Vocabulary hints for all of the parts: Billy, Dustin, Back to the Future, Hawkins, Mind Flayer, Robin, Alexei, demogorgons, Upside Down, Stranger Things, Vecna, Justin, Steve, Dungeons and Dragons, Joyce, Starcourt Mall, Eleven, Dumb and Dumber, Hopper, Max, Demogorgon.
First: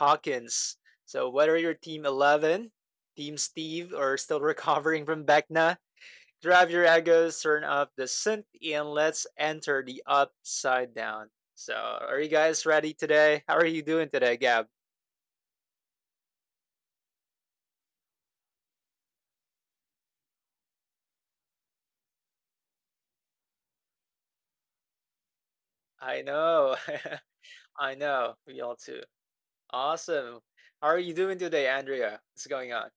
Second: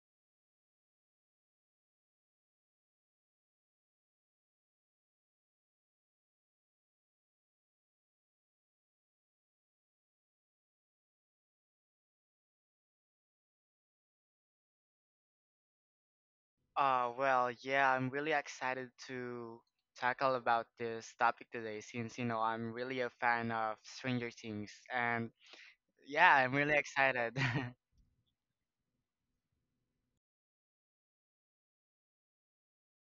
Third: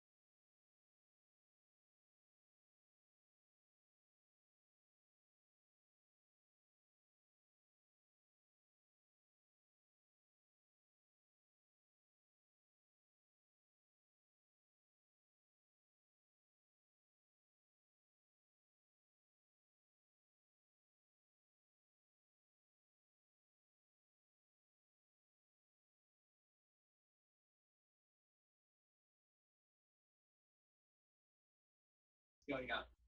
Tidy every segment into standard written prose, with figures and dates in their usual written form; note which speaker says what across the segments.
Speaker 1: Hawkins. So, whether you're Team 11, Team Steve, or still recovering from Vecna, drive your egos, turn up the synth, and let's enter the upside down. So, are you guys ready today? How are you doing today, Gab?
Speaker 2: Well, yeah, I'm really excited to tackle about this topic today since, you know, I'm really a fan of Stranger Things and
Speaker 1: I
Speaker 2: yeah, I'm really
Speaker 1: know.
Speaker 2: excited.
Speaker 1: I know. We all too. Awesome. How are you doing today, Andrea? What's
Speaker 3: Going on?
Speaker 1: going on?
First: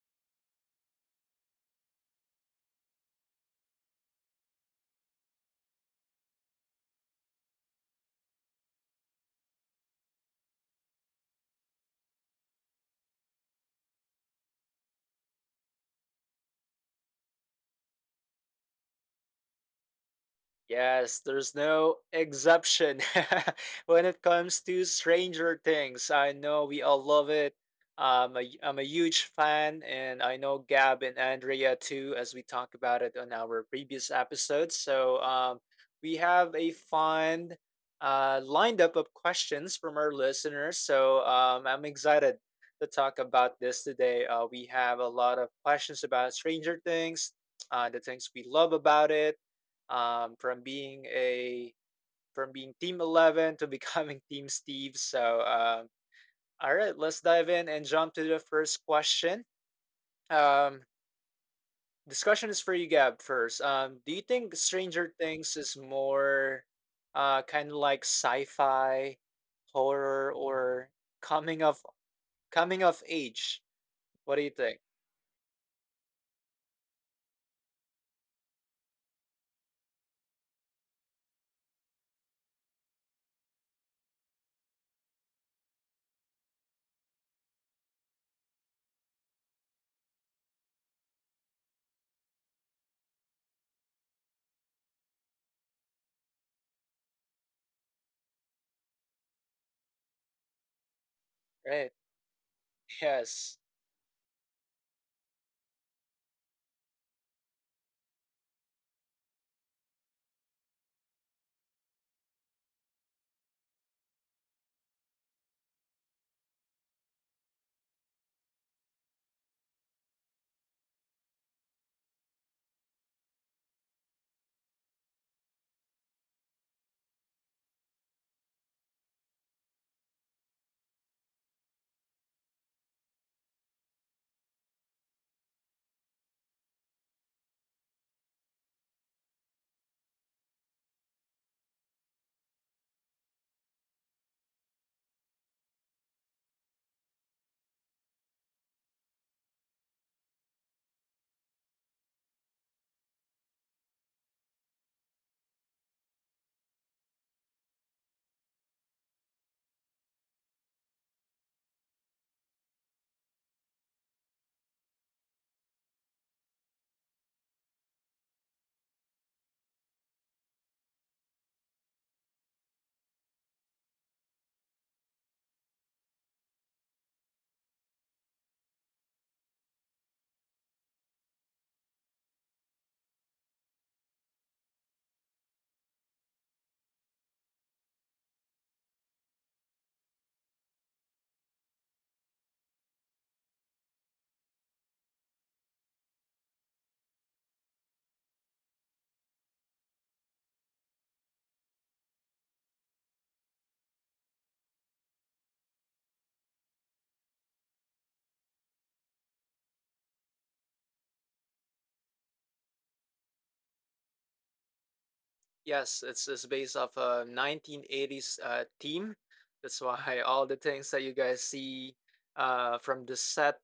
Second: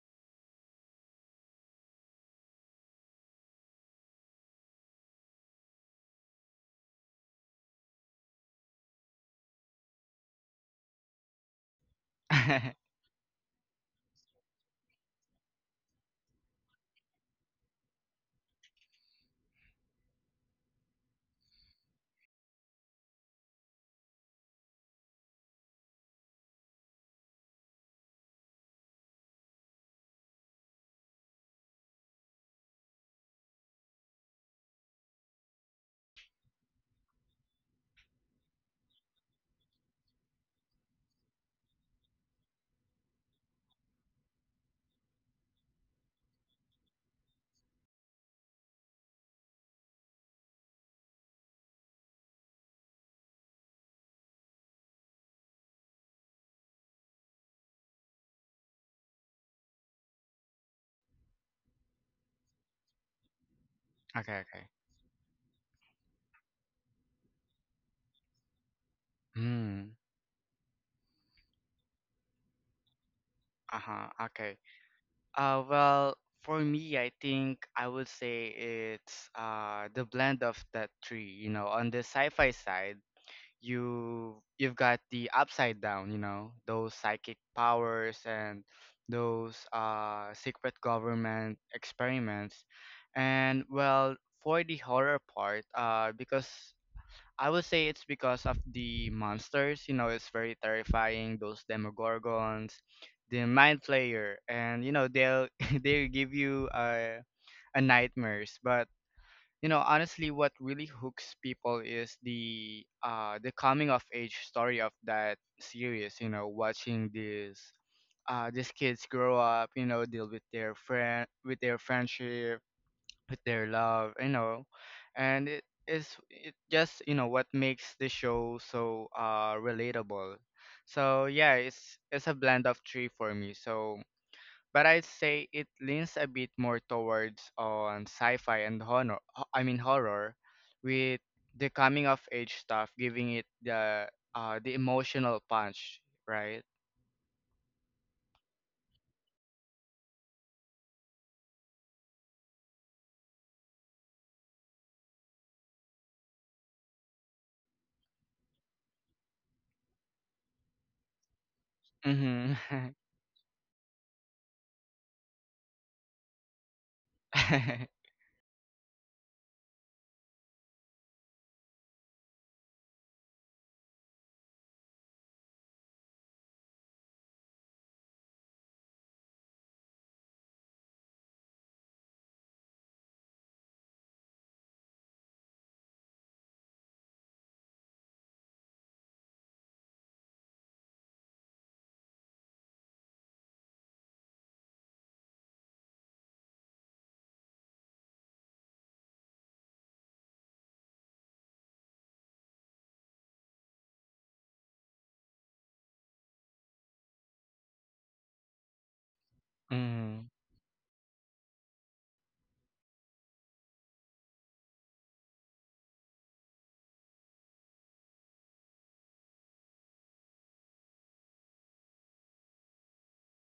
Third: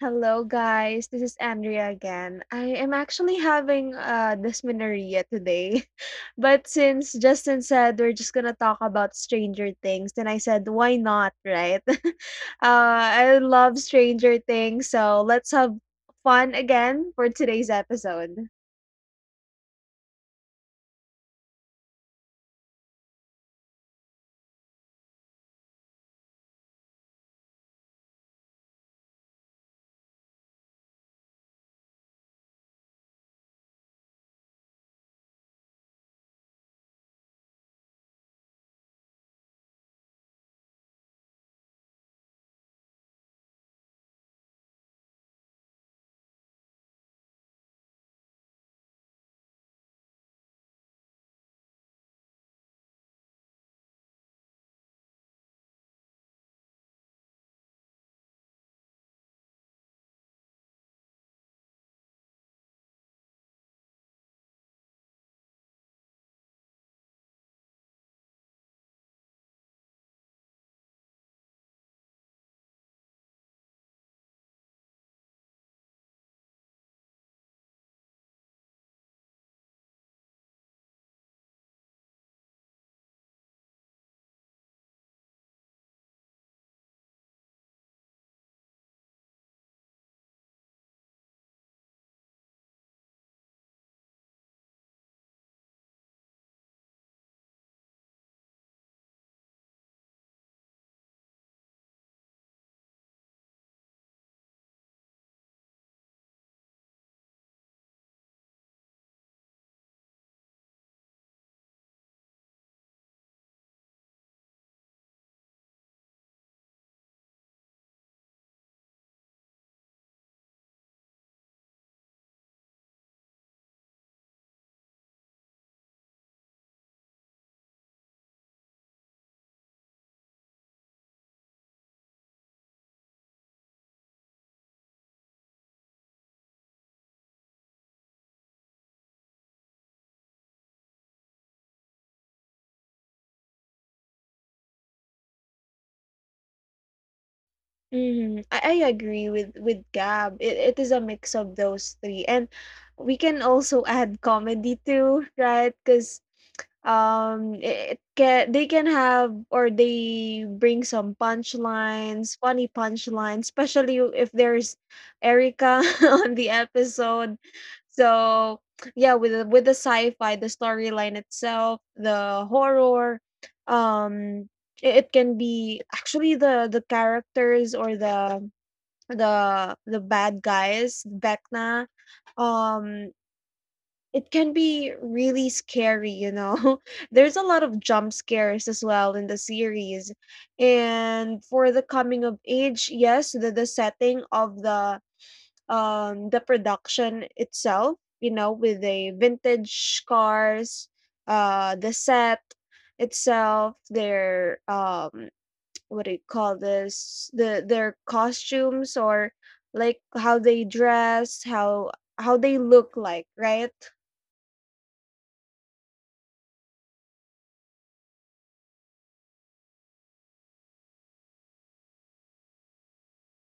Speaker 3: Hello, guys. This is Andrea again. I am actually having dysmenorrhea today. But since Justin said we're just going to talk about Stranger Things, then I said, why not, right? I love Stranger Things. So let's have fun again for today's episode.
Speaker 1: Yes, there's no exception when it comes to Stranger Things. I know we all love it. I'm a huge fan, and I know Gab and Andrea too, as we talked about it on our previous episodes. So we have a fun lined up of questions from our listeners. So I'm excited to talk about this today. We have a lot of questions about Stranger Things, the things we love about it um, from being a from being Team 11 to becoming Team Steve. So, all right, let's dive in and jump to the first question. Um, this question is for you, Gab. First, do you
Speaker 2: Okay,
Speaker 1: think
Speaker 2: okay.
Speaker 1: Stranger Things is more kind of like sci-fi,
Speaker 2: Hmm.
Speaker 1: horror, or coming of coming of age?
Speaker 2: Uh-huh.
Speaker 1: What do you
Speaker 2: Okay.
Speaker 1: think?
Speaker 2: Well, for me, I think I would say it's the blend of that three, you know. On the sci-fi side, you've got the upside down, you know, those psychic powers and those secret government experiments, and well, for the horror part, because I would say it's because of the monsters. You know, it's very terrifying, those
Speaker 1: Right.
Speaker 2: Demogorgons, the
Speaker 1: Yes.
Speaker 2: Mind Flayer, and you know, they'll they'll give you a nightmares. But you know, honestly, what really hooks people is the coming of age story of that series. You know, watching these kids grow up, you know, deal with their friendship, with their love. You know, and it just you know what makes the show so relatable. So yeah, it's a blend of three for me. So but I'd say it leans a bit more towards on sci-fi and honor. Horror, with the coming of age stuff giving it the emotional punch, right?
Speaker 3: Hmm, I agree with Gab. It is a mix of those three. And we can also add comedy too, right? Because it can they can have or they bring some punchlines, funny
Speaker 2: Mm-hmm.
Speaker 3: punchlines, especially if there's Erica on the episode. So, yeah, with the sci-fi, the storyline itself, the horror, um, it can be actually the characters or the the bad guys, Vecna. Um, it can be really scary, you know. There's a lot of jump scares as well in the series. And for the coming of age, yes, the setting of the production itself, you know, with the vintage cars, the set itself, their what do you call this? Their costumes or like
Speaker 2: mm-hmm.
Speaker 3: how they dress, how they look like, right?
Speaker 1: Yes, it's based off a 1980s theme. That's why all the things that you guys see from the set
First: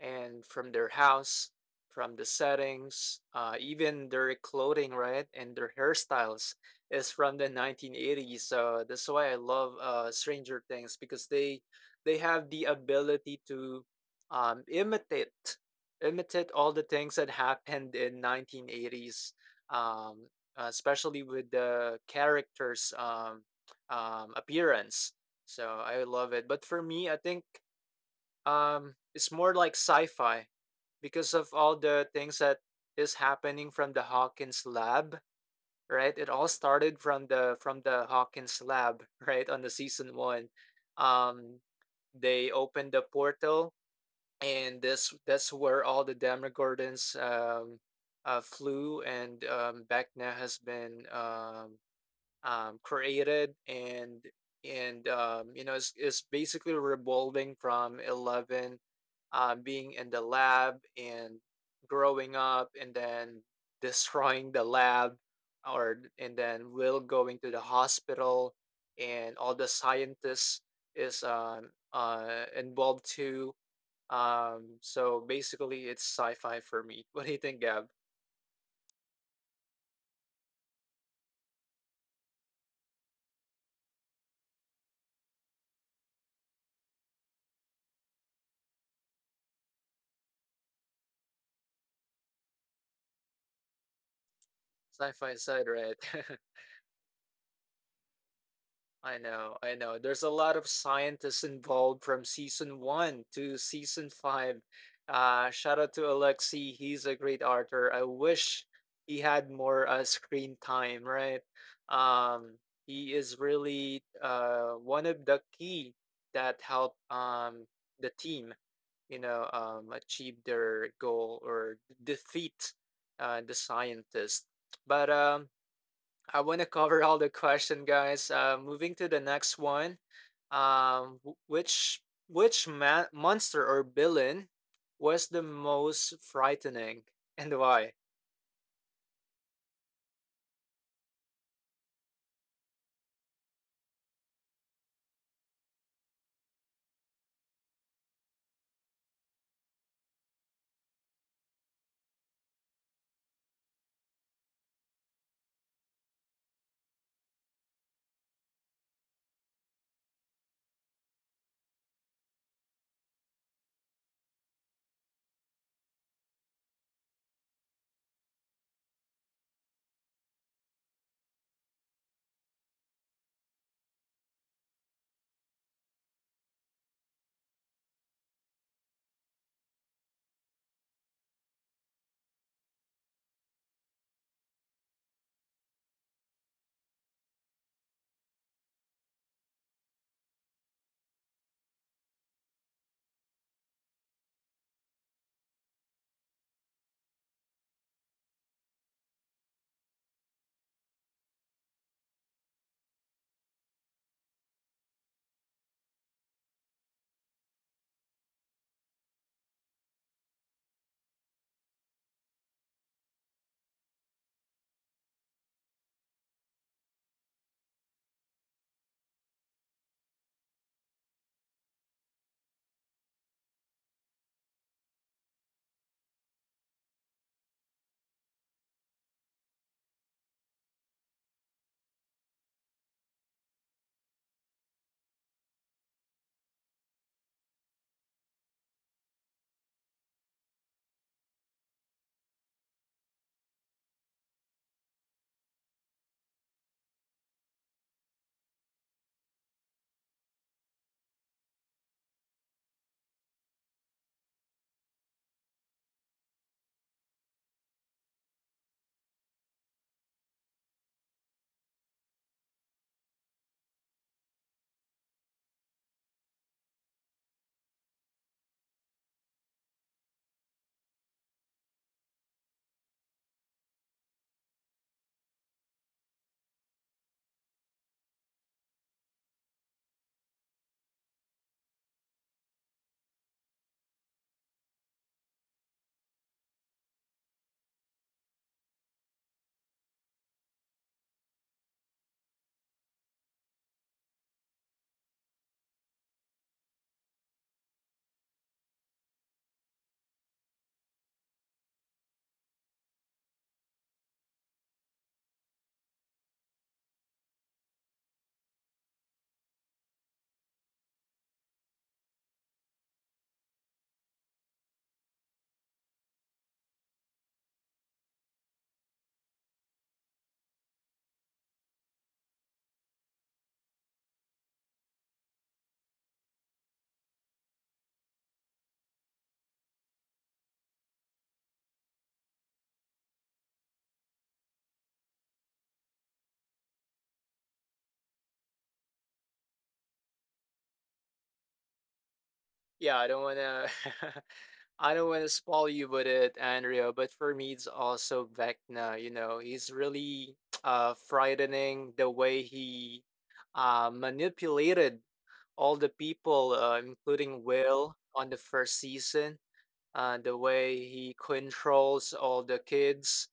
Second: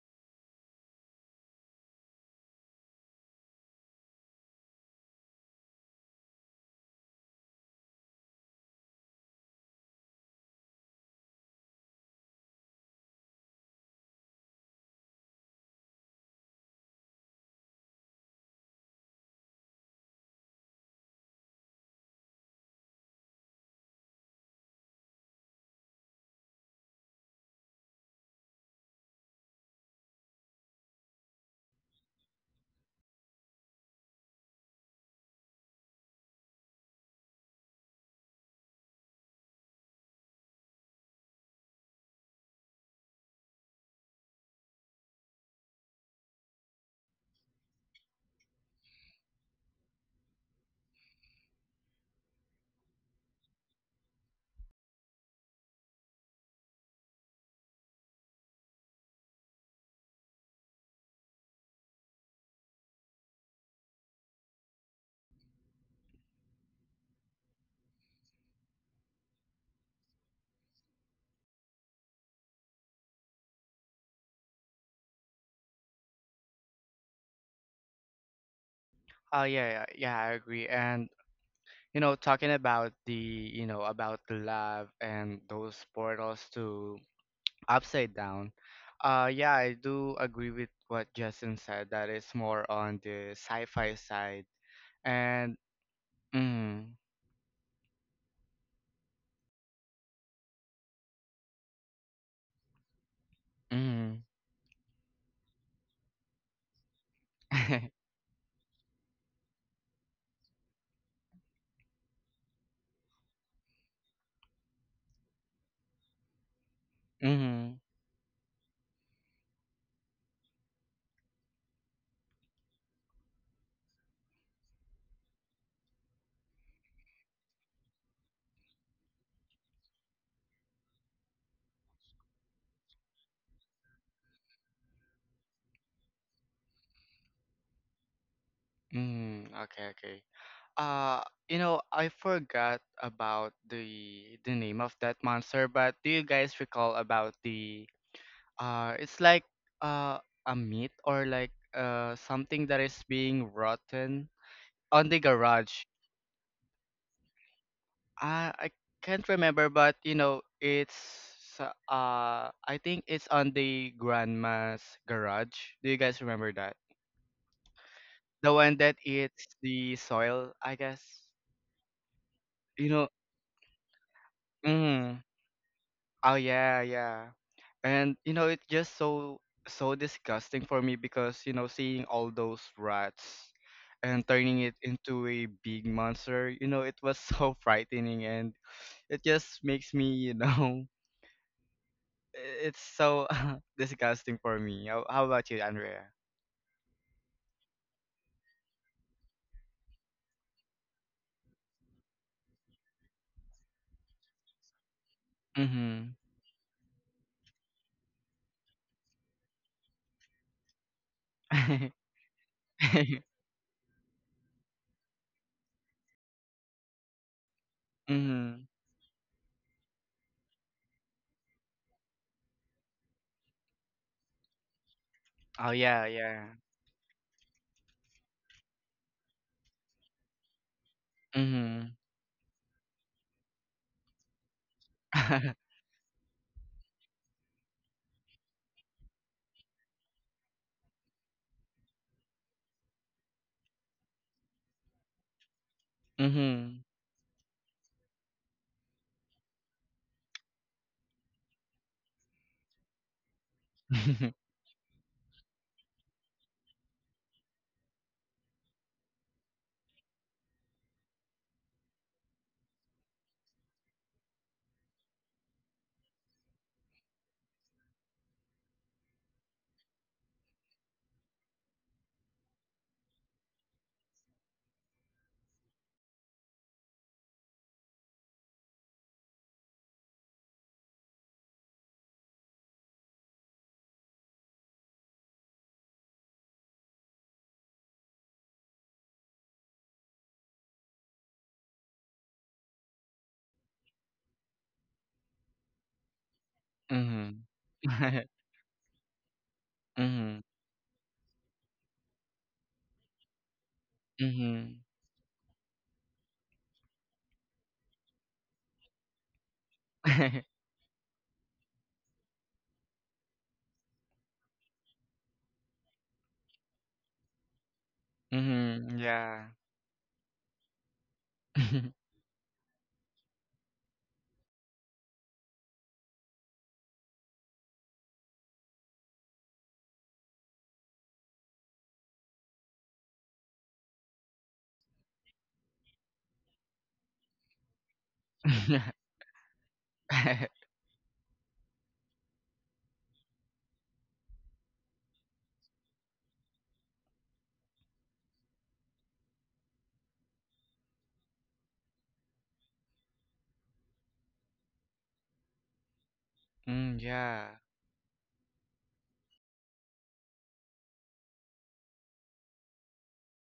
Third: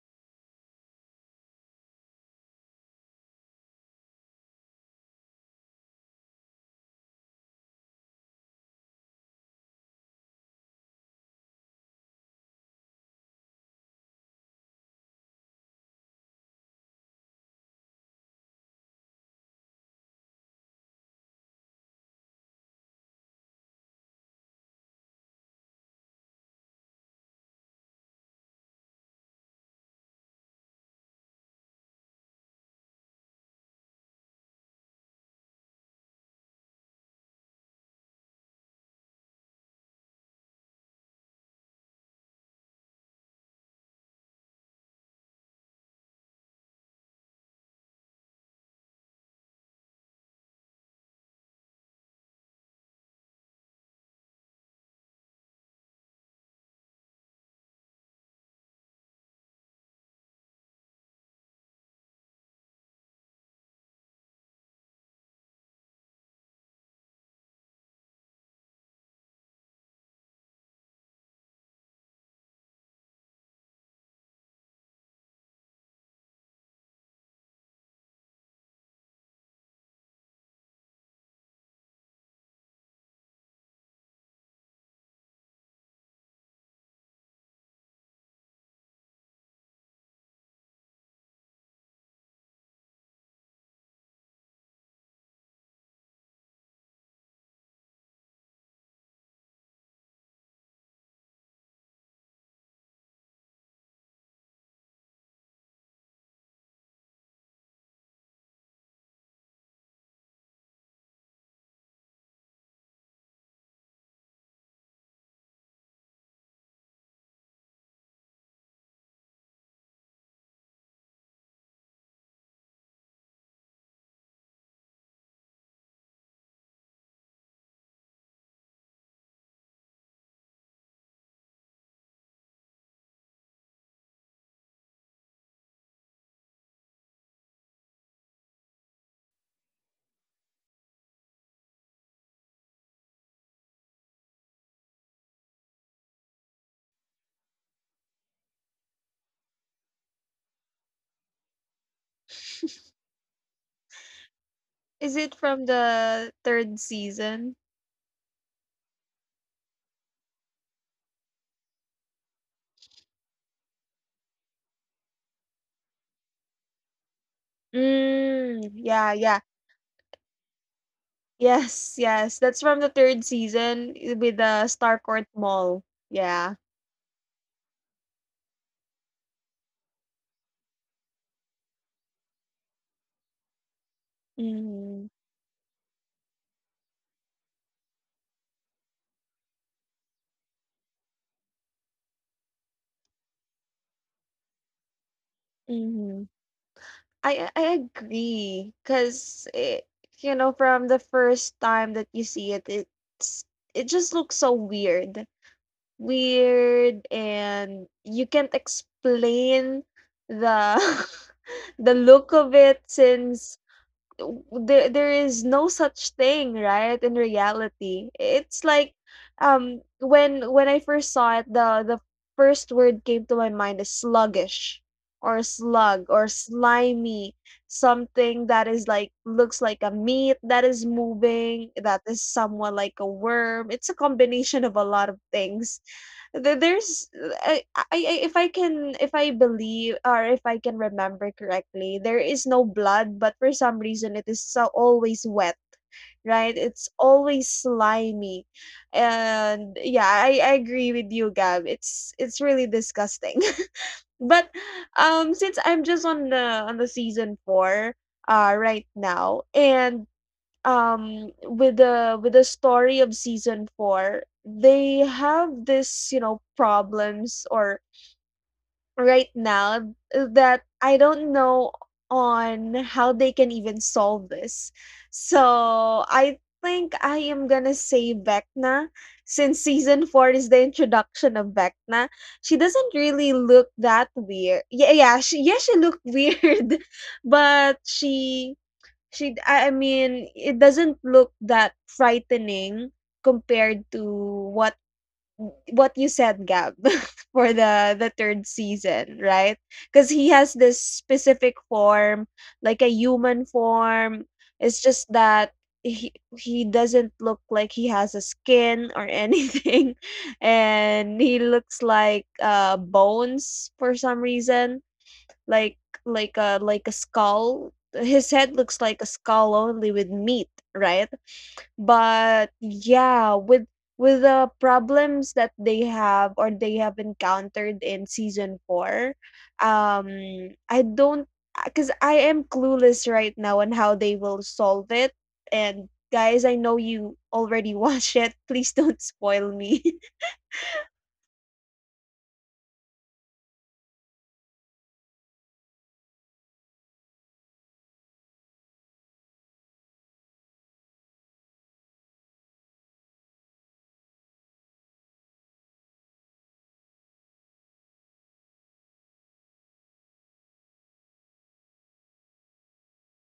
Speaker 1: and from their house, from the settings, even their clothing, right, and their hairstyles is from the 1980s. So that's why I love Stranger Things because they have the ability to um, imitate imitate all the things that happened in 1980s. Um, especially with the characters' appearance. So I love it. But for me, I think it's more like sci-fi because of all the things that is happening from the Hawkins lab, right? It all started from the Hawkins lab, right? On the season one, um, they opened the portal, and this that's where all the Demogorgons flew, and Vecna has been created and you know is basically revolving from 11 being in the lab and growing up and then destroying the lab or and then will going to the hospital and all the scientists is involved too. So basically it's sci-fi for me. What do you think, Gab?
Speaker 2: Oh yeah, yeah, yeah, I agree. And you know, talking about the you know about the love and those portals to upside down. Yeah, I do agree with what Justin said. That is more on the sci-fi side,
Speaker 1: Sci-fi
Speaker 2: and
Speaker 1: side, right?
Speaker 2: mm,
Speaker 1: I know, I know. There's a lot of scientists involved from season one to season
Speaker 2: mm,
Speaker 1: five. Shout out to Alexei. He's a great author. I wish he had more screen time, right? Um, he is really one of the key that help
Speaker 2: mm,
Speaker 1: the team, you know, achieve their goal or defeat the scientist. But I want to cover all the question, guys. Moving to the next one. Um, wh- which which man, monster or villain was the most frightening and why?
Speaker 2: mm. Okay, okay. You know, I forgot about the name of that monster, but do you guys recall about the? It's like uh a meat or like something that is being rotten on
Speaker 3: Is
Speaker 2: the
Speaker 3: it from
Speaker 2: garage.
Speaker 3: the 3rd season?
Speaker 2: I can't remember, but you know, it's I think it's on the grandma's garage. Do you guys remember that? The
Speaker 3: Mm,
Speaker 2: one that
Speaker 3: yeah, yeah.
Speaker 2: eats the soil, I guess.
Speaker 3: Yes, yes, that's from the
Speaker 2: You know,
Speaker 3: 3rd season with the
Speaker 2: mm,
Speaker 3: Starcourt Mall.
Speaker 2: oh
Speaker 3: Yeah.
Speaker 2: yeah, yeah. And you know, it's just so disgusting for me because you know, seeing all those rats and turning it
Speaker 3: Mhm,
Speaker 2: into a big monster, you know, it was so frightening, and it just makes me, you know, it's so disgusting for me. How about you, Andrea?
Speaker 3: mhm. I agree, 'cause it you know, from the first time that you see it, it just looks so weird.
Speaker 2: Mm-hmm.
Speaker 3: Weird, and you can't explain the the look of it since there is no such thing, right? In reality,
Speaker 2: mm-hmm.
Speaker 3: it's like when I first saw it, the first word came to my mind is sluggish or
Speaker 2: Oh yeah,
Speaker 3: slug or
Speaker 2: yeah.
Speaker 3: slimy, something that is like looks like a meat that is moving,
Speaker 2: Mm-hmm.
Speaker 3: that is somewhat like a worm. It's a combination of a lot of things. Th there's I if I can, if I believe, or if I can remember correctly, there is no blood, but for some reason it is so always wet, right?
Speaker 2: mm-hmm.
Speaker 3: It's always slimy. And yeah, I agree with you, Gab. It's really disgusting. But since I'm just on the season four right now. And with the story of season 4, they have this, you know, problems or right now that I don't know on how they can even solve this. So I think I am gonna say Vecna, since season 4 is the introduction of Vecna. She doesn't really look that weird. Yeah, yeah, she, yeah, she looked weird, but she I mean, it doesn't look that frightening compared to what what you said, Gab,
Speaker 2: mm-hmm.
Speaker 3: for the third season, right? Because he
Speaker 2: mm-hmm.
Speaker 3: has this specific form, like a human form.
Speaker 2: Mm-hmm.
Speaker 3: It's just that he he doesn't look like he has a skin or anything, and he looks like bones for some reason, like like a skull. His head looks
Speaker 2: mm-hmm.
Speaker 3: like a
Speaker 2: Yeah.
Speaker 3: skull only with meat, right? But yeah, with the problems that they have or they have encountered in season 4, um I don't, cuz I am clueless right now on how they will solve it. And guys, I know you already watched it. Please don't spoil me.
Speaker 1: Yeah, I don't wanna, I don't wanna spoil you with it, Andrea. But for me, it's also Vecna. You know, he's really frightening the way he manipulated all the people,
Speaker 2: mm,
Speaker 1: including
Speaker 2: yeah.
Speaker 1: Will on the first season, the way he controls all the kids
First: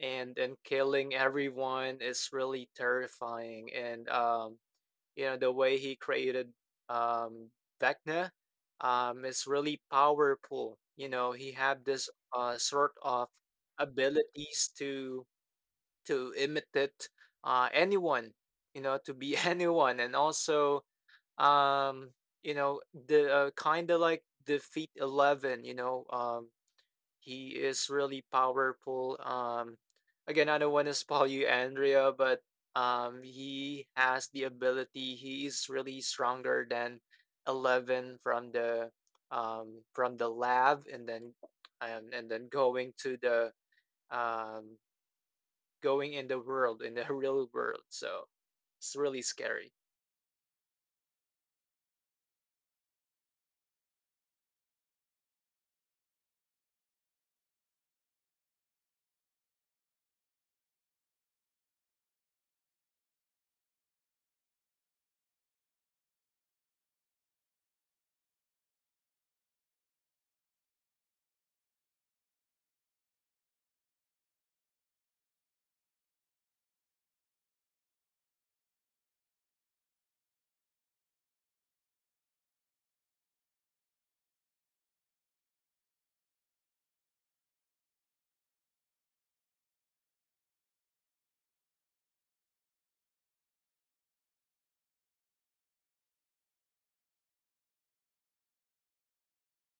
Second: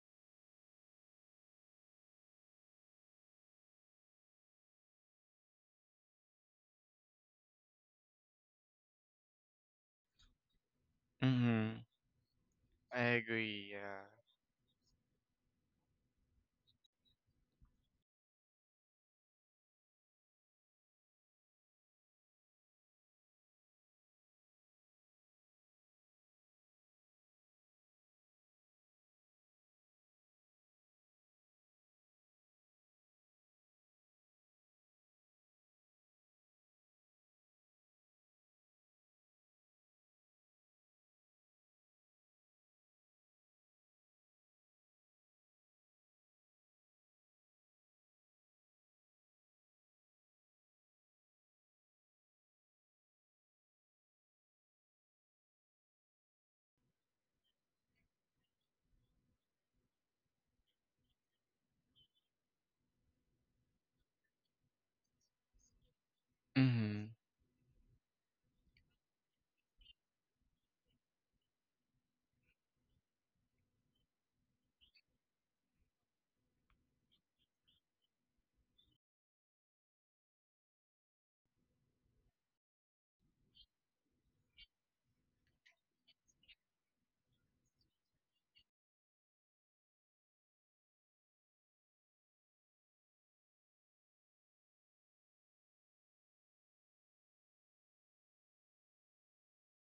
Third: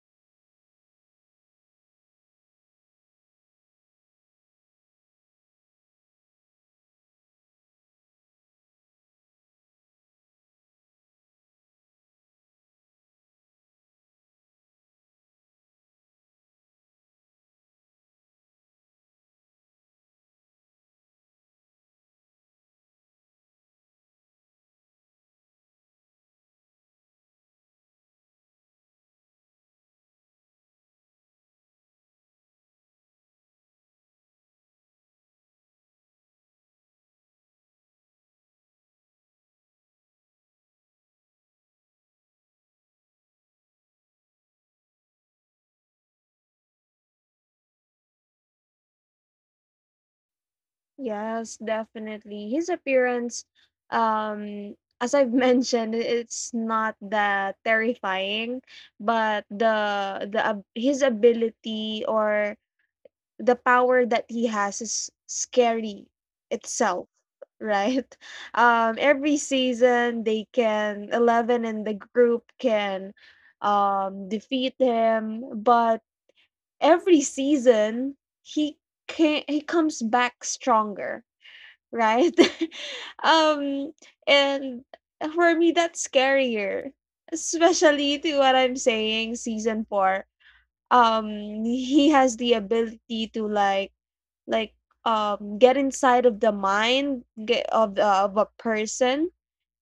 Speaker 1: and killing everyone is really terrifying, and you know the way he created um Vecna is really powerful. You know, he
Speaker 2: Mm-hmm.
Speaker 1: had this sort
Speaker 2: I
Speaker 1: of
Speaker 2: agree. Yeah.
Speaker 1: abilities to imitate anyone, you know, to be anyone, and also, um you know, the kind of like defeat 11. You know, he is really powerful. Again, I don't want to spoil you, Andrea, but he has the ability. He is really stronger than 11 from the lab, and then going to the um, going in the world, in the real world. So it's really scary.
Speaker 3: Yes, definitely. His appearance, um, as I've mentioned, it's not that terrifying, but the his ability or the power that he has is scary
Speaker 2: Mm-hmm.
Speaker 3: itself, right? Every season they can 11 in the group can defeat him, but every season he can he comes back stronger, right? Um, and for me, that's scarier, especially to what I'm saying. Season four, um, he has the ability to like, get inside of the mind of a person.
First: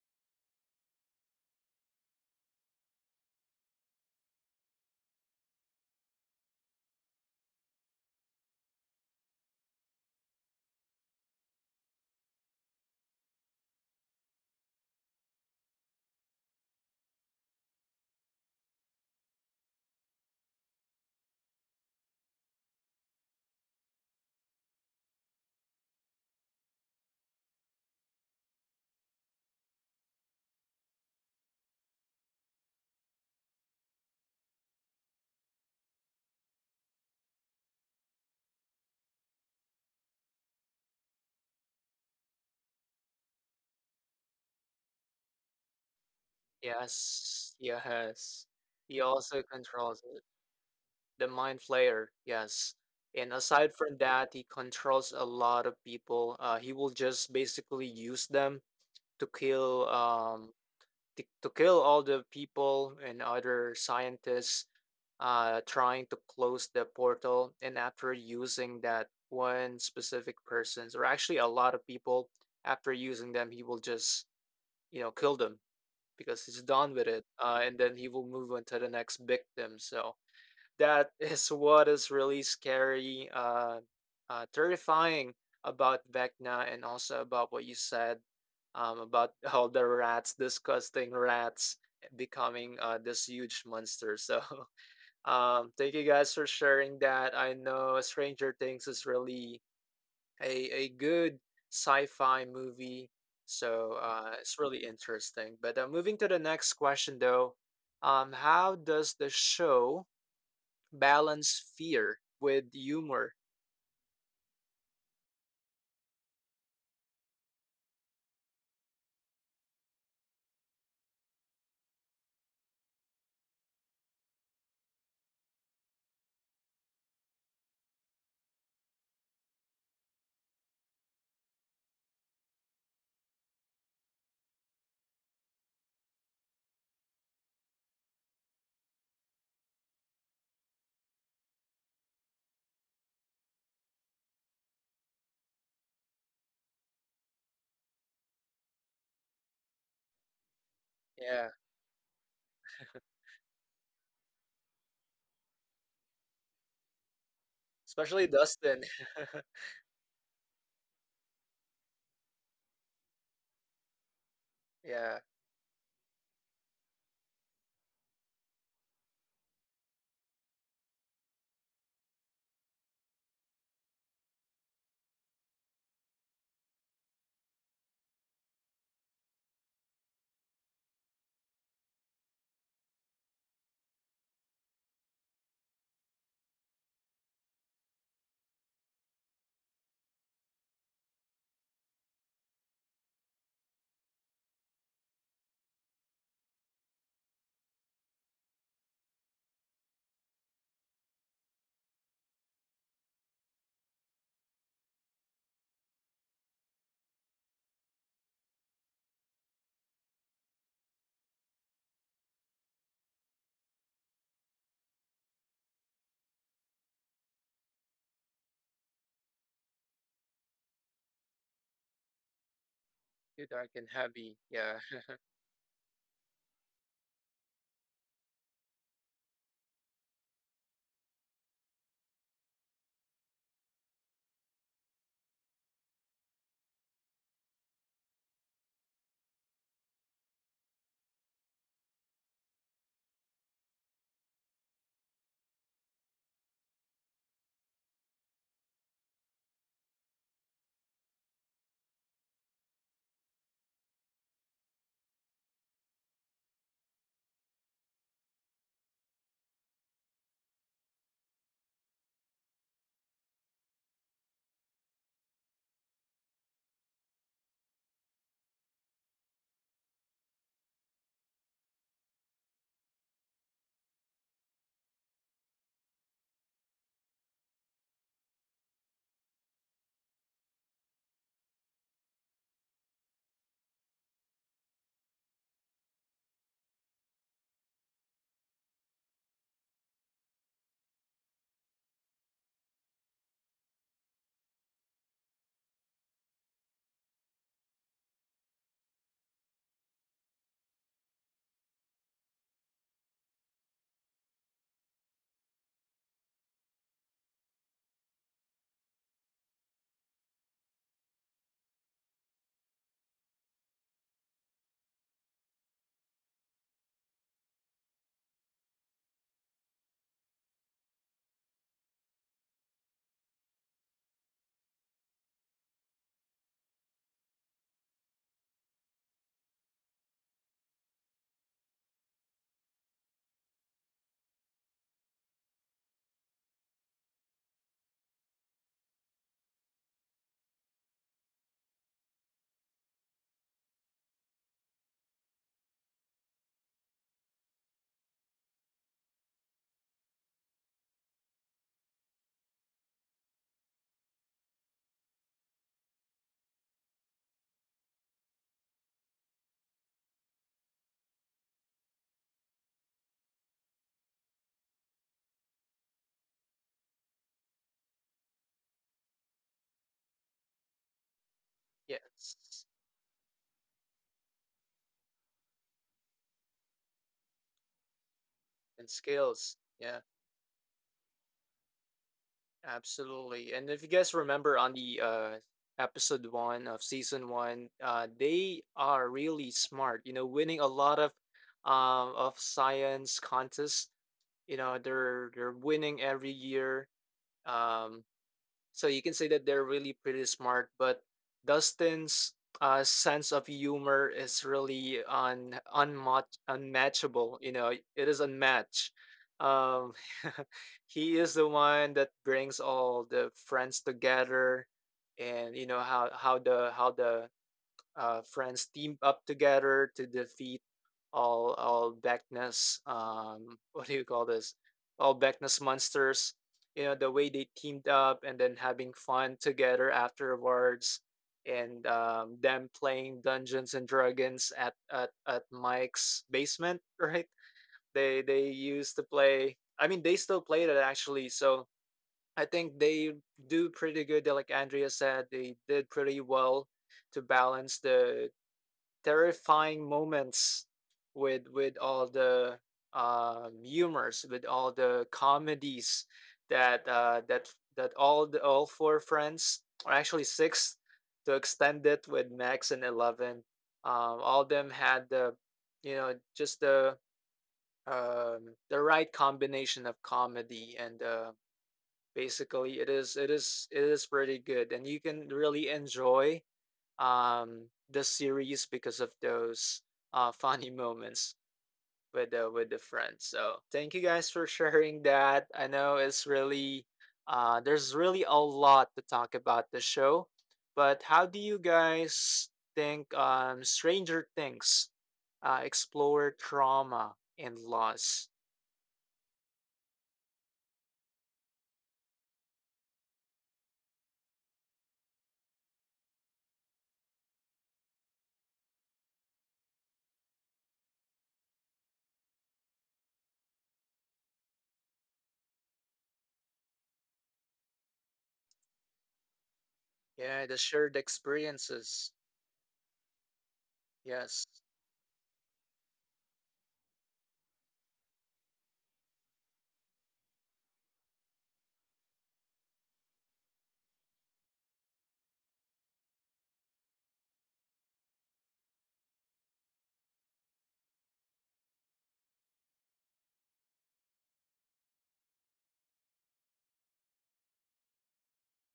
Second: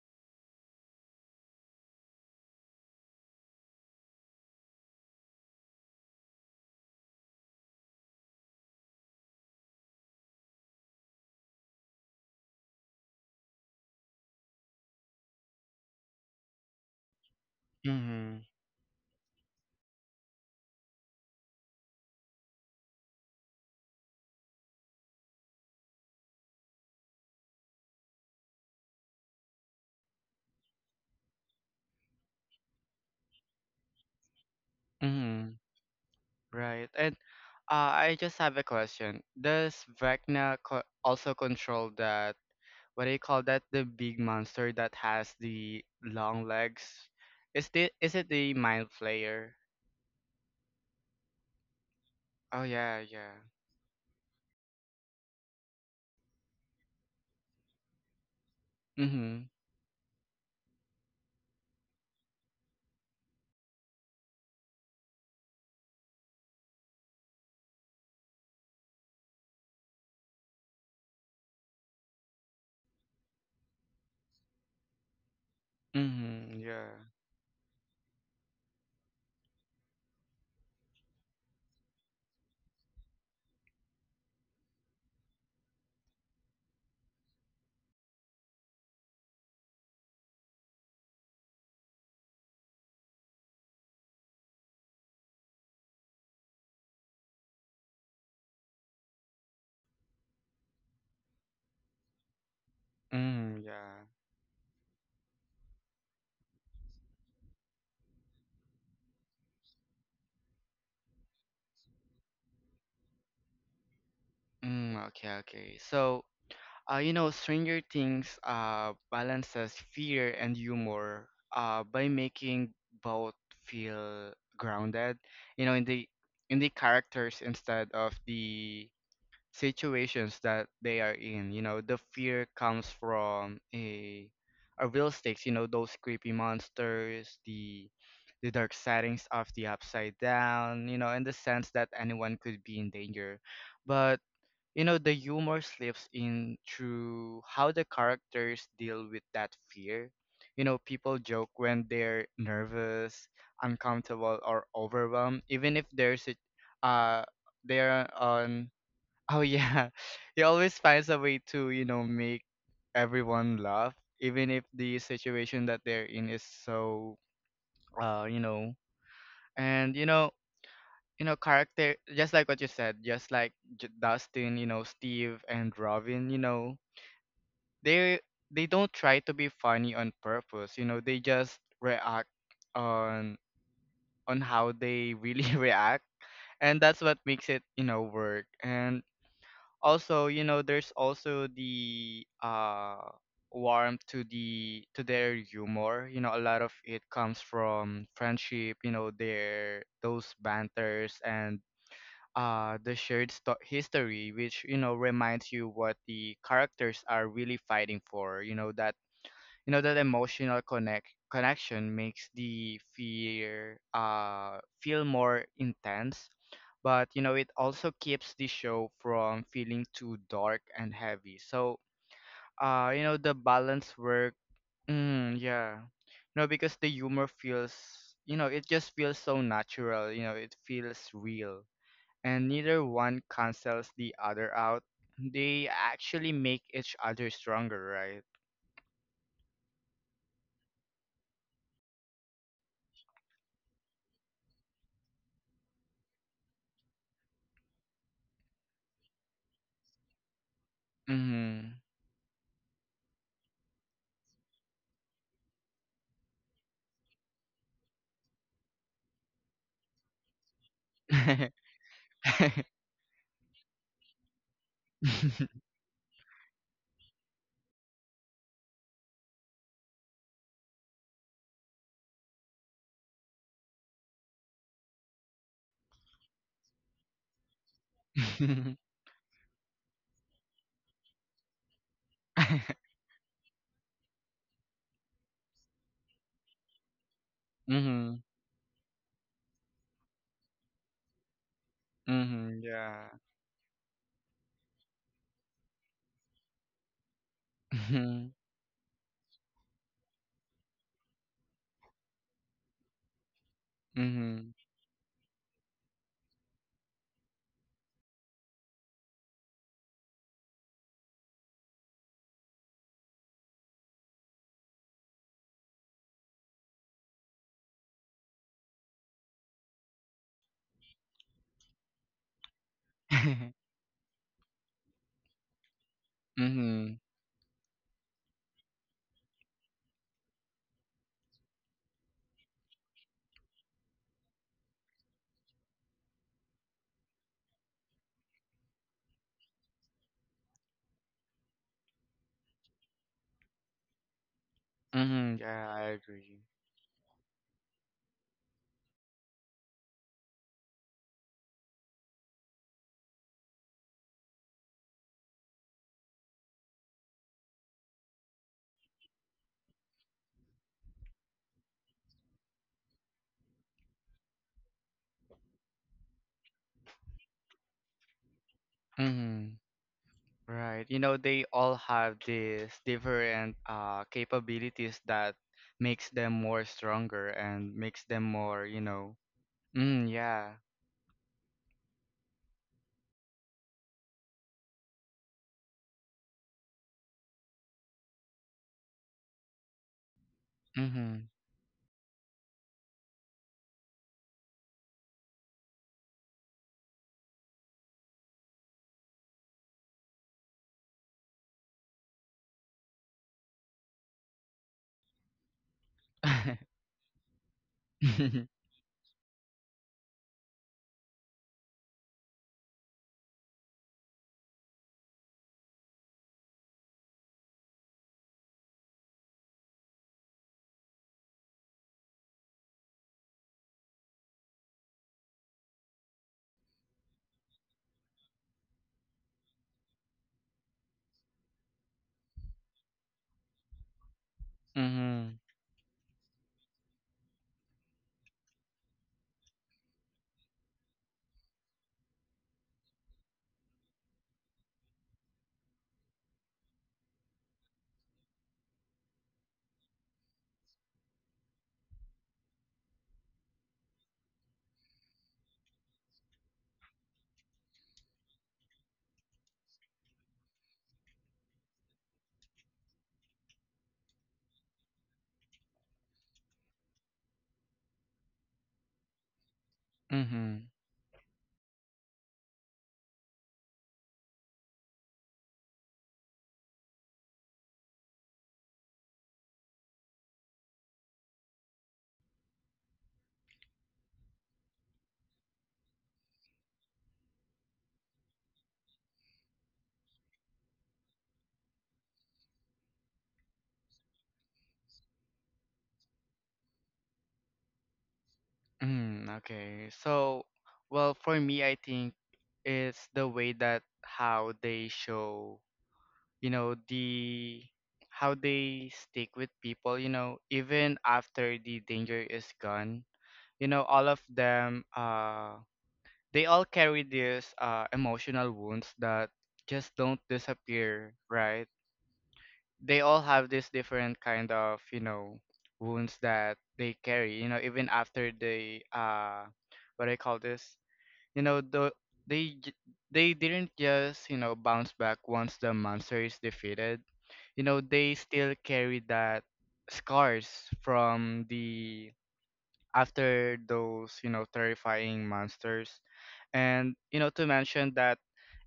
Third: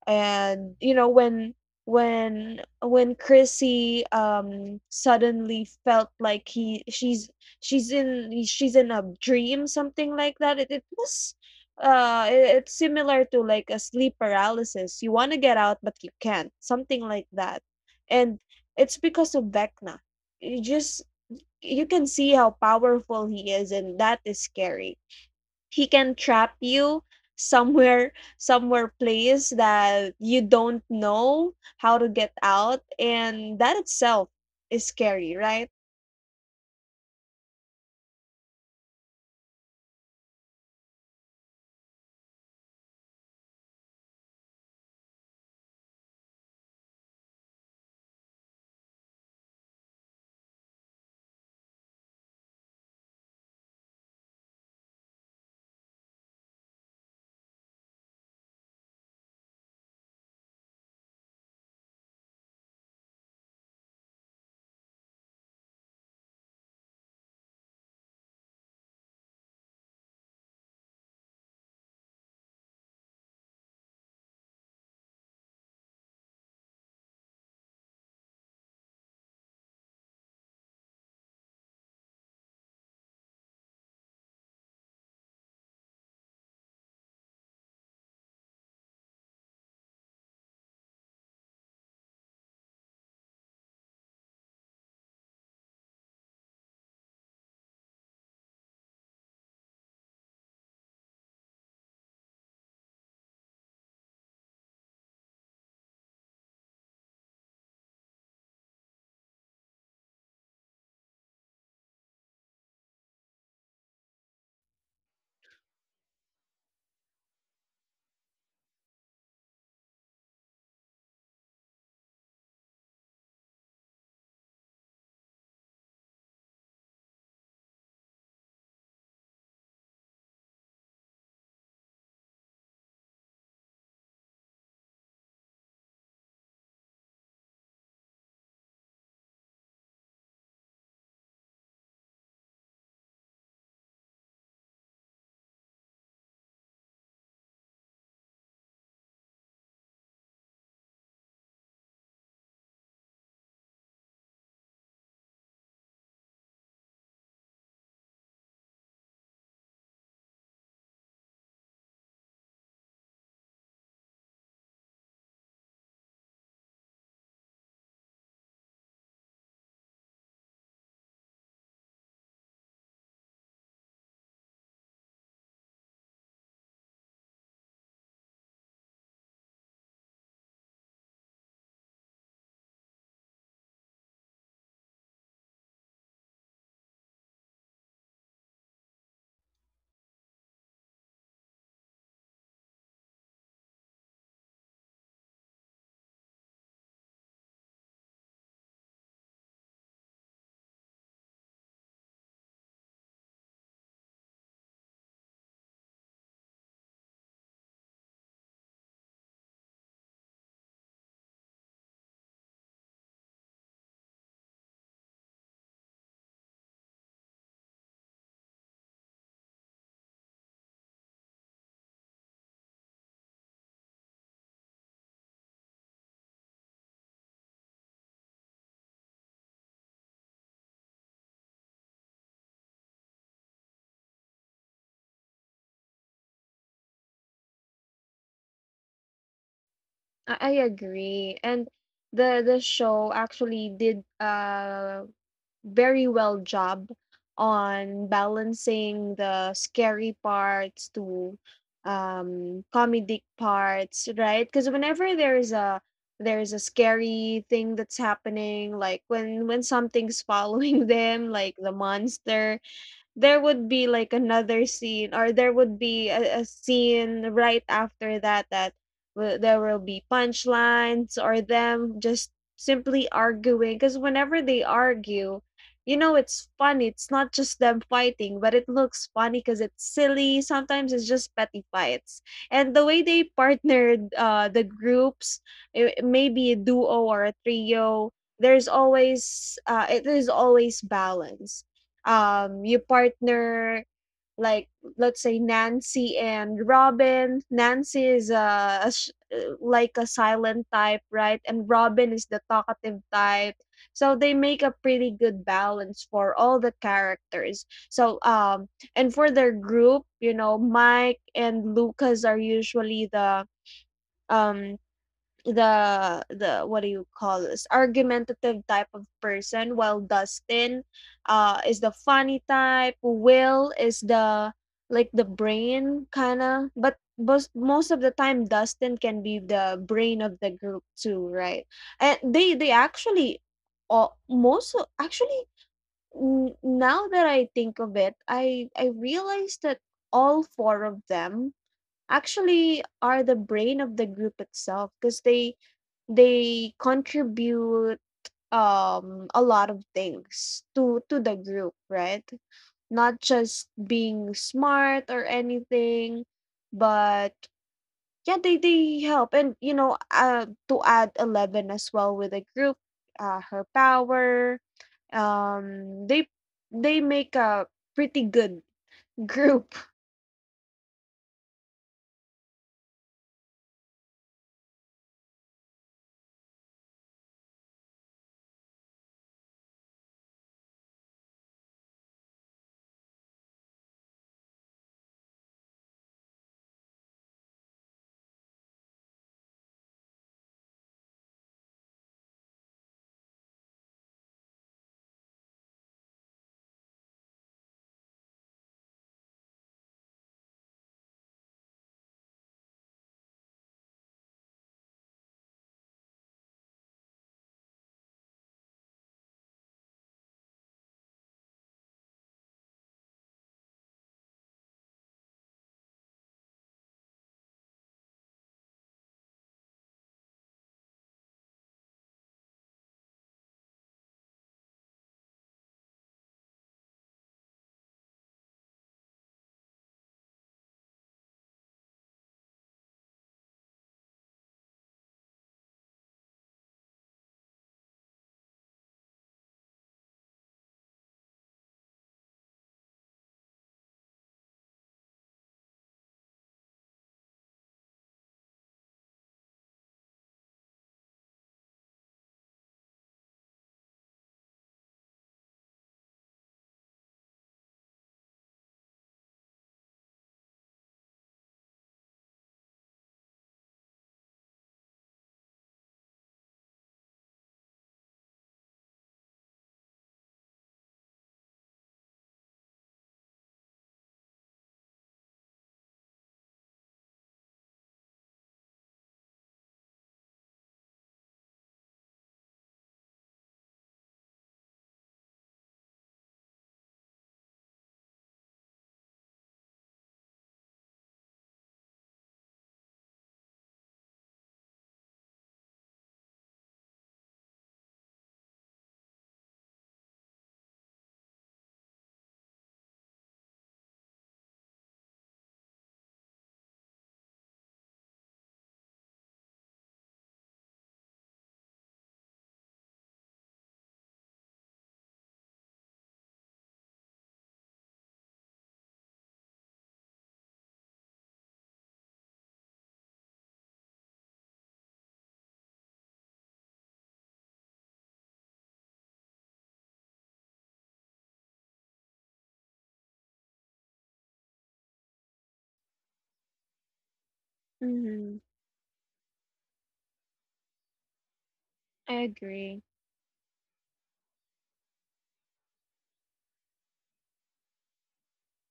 Speaker 3: And you know when when Chrissy suddenly felt like he she's she's in a dream, something like that. It was it's similar to like a sleep paralysis. You want to get out but you can't, something like that. And it's because of Vecna. You just, you can see how powerful he is, and that is scary. He can trap you somewhere, somewhere place that you don't know how to get out, and that itself is scary,
Speaker 2: Mm-hmm.
Speaker 3: right?
Speaker 2: Right. And I just have a question. Does Vecna co also control that, what do you call that, the big monster that has the long legs?
Speaker 1: Yes,
Speaker 2: Is the is it
Speaker 1: yes.
Speaker 2: the Mind
Speaker 1: He also
Speaker 2: Flayer?
Speaker 1: controls it. The Mind Flayer,
Speaker 2: Oh
Speaker 1: yes.
Speaker 2: yeah,
Speaker 1: And
Speaker 2: yeah.
Speaker 1: aside from that, he controls a lot of people. He will just basically use them to
Speaker 2: Mm-hmm.
Speaker 1: kill to kill all the people and other scientists trying to close the portal. And after using that one specific person's, or actually a lot of people, after using them, he will just, you know, kill them because he's
Speaker 2: Mm-hmm. Yeah.
Speaker 1: done with it, and then he will move on to the next victim. So that is what is really scary, terrifying about Vecna, and also about what you said about all the rats, disgusting rats, becoming this huge monster. So, thank you guys for sharing that. I know Stranger Things is really a good sci fi movie.
Speaker 2: Mm,
Speaker 1: So
Speaker 2: yeah.
Speaker 1: it's really interesting. But moving to the next question, though, how does the show balance fear with humor?
Speaker 2: Mm, okay, okay. So you know, Stranger Things balances fear and humor by making both feel grounded, you know, in the characters instead of the situations that they are in. You know, the fear comes from a real stakes. You know, those creepy monsters, the dark settings of the upside down. You know, and the sense that anyone could be in danger. But you know, the humor slips in through how the characters deal with that fear. You know, people
Speaker 1: Yeah,
Speaker 2: joke when they're nervous, uncomfortable, or overwhelmed, even if there's a uh they're
Speaker 1: especially
Speaker 2: on
Speaker 1: Dustin.
Speaker 2: Oh yeah, he always finds a way to, you know, make everyone laugh, even if the
Speaker 1: Yeah,
Speaker 2: situation that they're in is so you know. And you know, character just like what you said, just like Dustin, you know, Steve and Robin, you know, they they don't try to be funny on purpose. You know, they just react on on how they really react, and that's what makes it, you know, work. And also, you know, there's also the warmth to their humor. You know, a lot of it comes from friendship. You know, their those banters and the shared history, which, you know, reminds you what the characters are really fighting for. You know that you know that emotional connection makes the fear feel more intense. But you know, it also keeps the show from feeling too dark and heavy. So you know, the
Speaker 1: too dark and
Speaker 2: balance work.
Speaker 1: heavy. Yeah.
Speaker 2: Mm, yeah, you know, because the humor feels, you know, it just feels so natural. You know, it feels real, and neither one cancels the other out. They actually make each other stronger, right?
Speaker 3: I agree. And the show actually did a very well job on balancing the scary parts to
Speaker 2: Mm-hmm.
Speaker 3: comedic parts, right? Because whenever there is a scary thing that's happening, like when something's following them, like the monster, there would be like another scene, or there would be a scene right after that, that will there will be punchlines or them just simply arguing. Because whenever they argue, you know, it's funny, it's not just them fighting, but it looks funny because it's silly. Sometimes it's just petty fights. And the way they partnered the groups, it, maybe a duo or a
Speaker 2: mm-hmm.
Speaker 3: trio,
Speaker 2: Mm-hmm.
Speaker 3: there's always it is always balance. Um, you
Speaker 2: Yeah.
Speaker 3: partner, like let's say Nancy and Robin. Nancy
Speaker 2: Mm-hmm.
Speaker 3: is a, like a silent type, right? And Robin is the talkative type. So they
Speaker 2: Mm-hmm.
Speaker 3: make a pretty good balance for all the characters. So um, and for their group, you know, Mike and Lucas are usually um the what do you call this, argumentative type of person, while Dustin is the funny type. Will is the like the brain kind
Speaker 2: mm-hmm.
Speaker 3: of,
Speaker 2: Mm-hmm.
Speaker 3: but most of the time Dustin can be the brain of the group too, right? And they actually actually, now that I think of it, I realized that all four of them actually are the brain of the group itself, because
Speaker 2: Yeah, I agree.
Speaker 3: they contribute a lot of things to the group, right? Not just being smart or anything, but yeah, they help. And you know, to add 11 as well with the group, her power, um they they make a pretty good
Speaker 2: Mm-hmm.
Speaker 3: group.
Speaker 2: Right. You know, they all have
Speaker 1: Yes,
Speaker 2: these different capabilities that makes them more stronger and makes them more, you
Speaker 1: and
Speaker 2: know.
Speaker 1: skills. Yeah,
Speaker 2: Mm, yeah.
Speaker 1: absolutely. And if you guys remember on the episode one of season one, they are really smart. You know, winning a lot of
Speaker 2: Mm-hmm.
Speaker 1: science contests. You know, they're winning every year. Um, So you can say that they're really pretty smart, but Dustin's sense of humor is really un unmatch unmatchable. You know, it is unmatched. Um, he is the one that brings all the friends together, and you know how the friends team up together to defeat all Beckness what do you call this? All Beckness monsters, you know, the way they teamed up and then having fun together afterwards, and them playing Dungeons and Dragons at
Speaker 2: Mhm.
Speaker 1: Mike's basement, right? They used to play. I mean, they still played it actually, so I think they do pretty good. Like Andrea said, they did pretty well to balance the terrifying moments with all the humors, with all the comedies that uh, that that all the all four friends, or actually six, to extend it with Max and 11. All them had the, you know, just the right combination of comedy
Speaker 2: Mhm.
Speaker 1: and, basically, it is pretty good, and you can really enjoy the series because of those funny moments with the friends. So thank you guys for sharing that. I know it's really, there's really a lot to talk about the show. But how do you guys think stranger things explore trauma and loss?
Speaker 2: Mm, okay. So, well, for me, I think it's the way that how they show, you know, the how they stick with people, you know, even after the danger is gone. You know, all of them they all carry these emotional wounds that just don't
Speaker 1: Yeah, the shared
Speaker 2: disappear, right?
Speaker 1: experiences.
Speaker 2: They all have this different
Speaker 1: Yes.
Speaker 2: kind of, you know, wounds that they carry, you know, even after they what do I call this you know the they j- they didn't just, you know, bounce back once the monster is defeated. You know, they
Speaker 3: Hmm,
Speaker 2: still carry that scars from
Speaker 3: I
Speaker 2: the
Speaker 3: agree.
Speaker 2: after those, you know, terrifying monsters. And you know, to mention that,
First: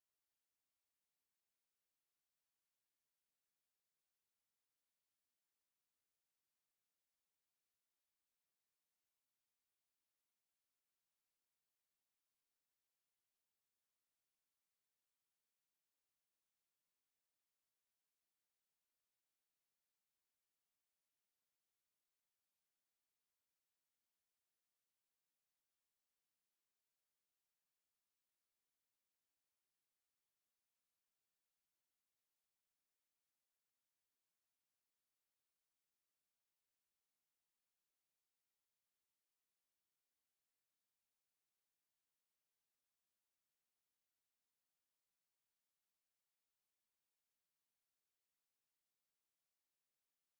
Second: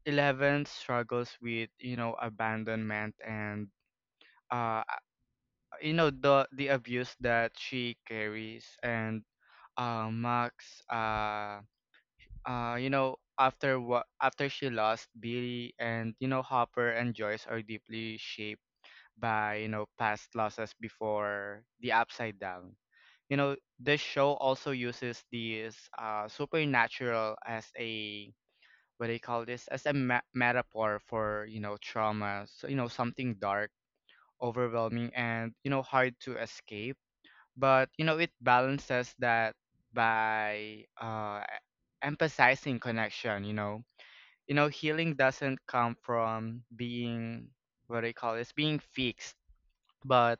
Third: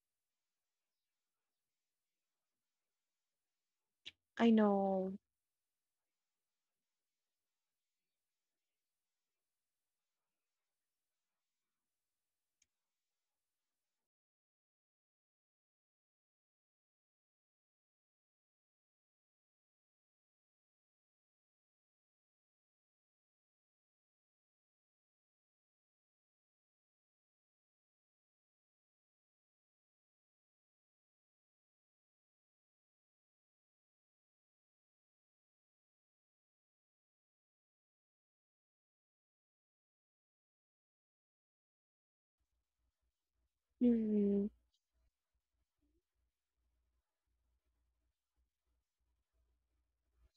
Speaker 2: Eleven struggles with, you know, abandonment and
Speaker 3: I
Speaker 2: uh
Speaker 3: know.
Speaker 2: you know, the abuse that she carries, and Max you know, after what after she lost Billy, and you know, Hopper and Joyce are deeply shaped by, you know, past losses before the upside down. You know, this show also uses these supernatural as a, what do you call this, as a metaphor for, you know, trauma. So you know, something dark, overwhelming, and you know, hard to escape. But you know, it balances that by emphasizing connection. You know,
Speaker 3: Mhm,
Speaker 2: you know, healing doesn't come from being, what do you call this, being fixed, but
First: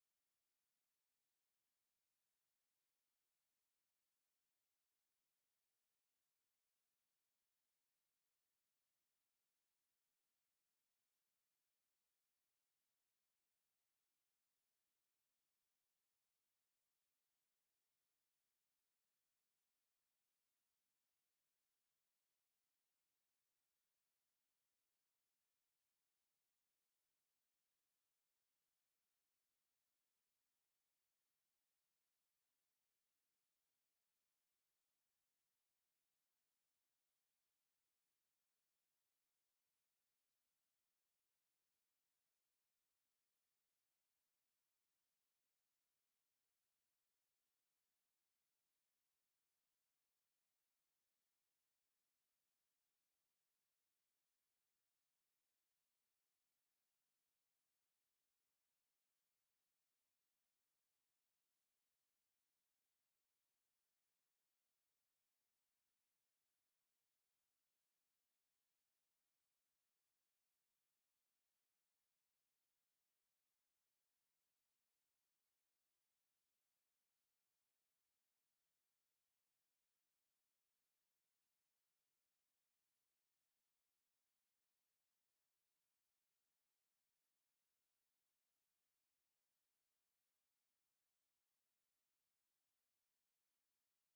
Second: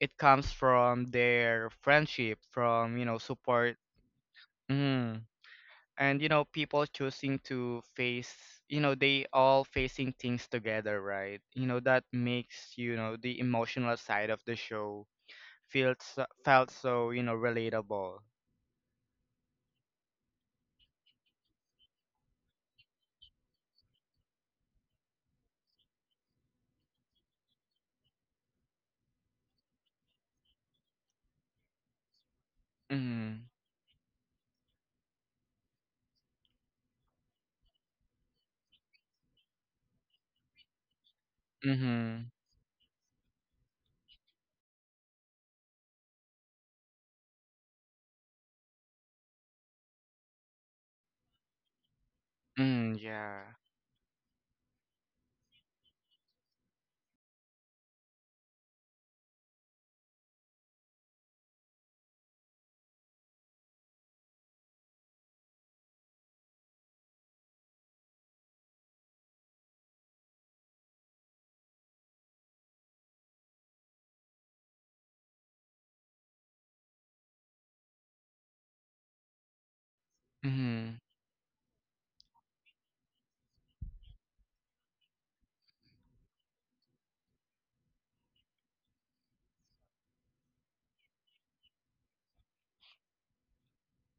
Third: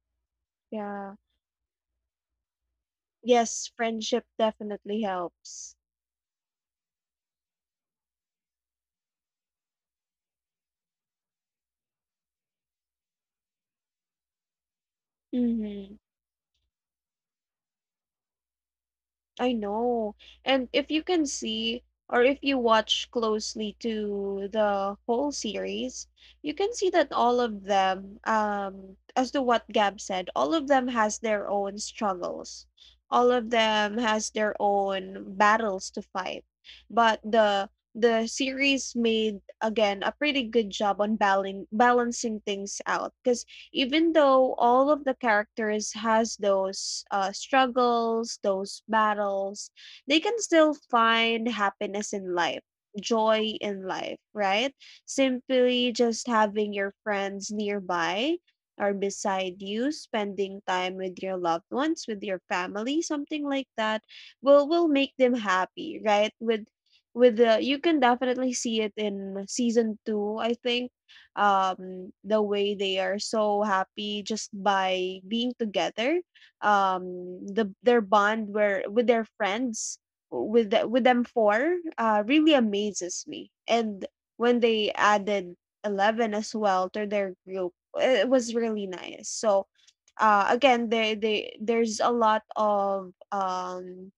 Speaker 2: it comes from
Speaker 3: yeah.
Speaker 2: their friendship, from, you know,
Speaker 3: Yes,
Speaker 2: support.
Speaker 3: friendship definitely
Speaker 2: Mm.
Speaker 3: helps.
Speaker 2: And you know, people choosing to face, you know, they all facing things together, right? You know, that makes, you know, the emotional side of the show
Speaker 3: Mhm.
Speaker 2: feels felt so, you know, relatable.
Speaker 3: I know. And if you can see or if you watch closely to the whole series, you can see that all of them, as to what Gab said, all of them has their own struggles. All
Speaker 2: Mhm.
Speaker 3: of them has their own battles to fight. But the series made again a pretty good job on
Speaker 2: Mhm.
Speaker 3: balancing things out, because even though all of the characters has those struggles, those battles, they can still find happiness in life,
Speaker 2: Mm, yeah.
Speaker 3: joy in life, right? Simply just having your friends nearby or beside you, spending time with your loved ones, with your family, something like that will make them happy, right? With the you can definitely see it in season 2, I think. Um, the way they are so happy just by being together. The their bond where with their friends with the,
Speaker 2: Mhm.
Speaker 3: with them four really amazes me. And when they added Eleven as well to their group, it was really nice. So again, they there's a lot of um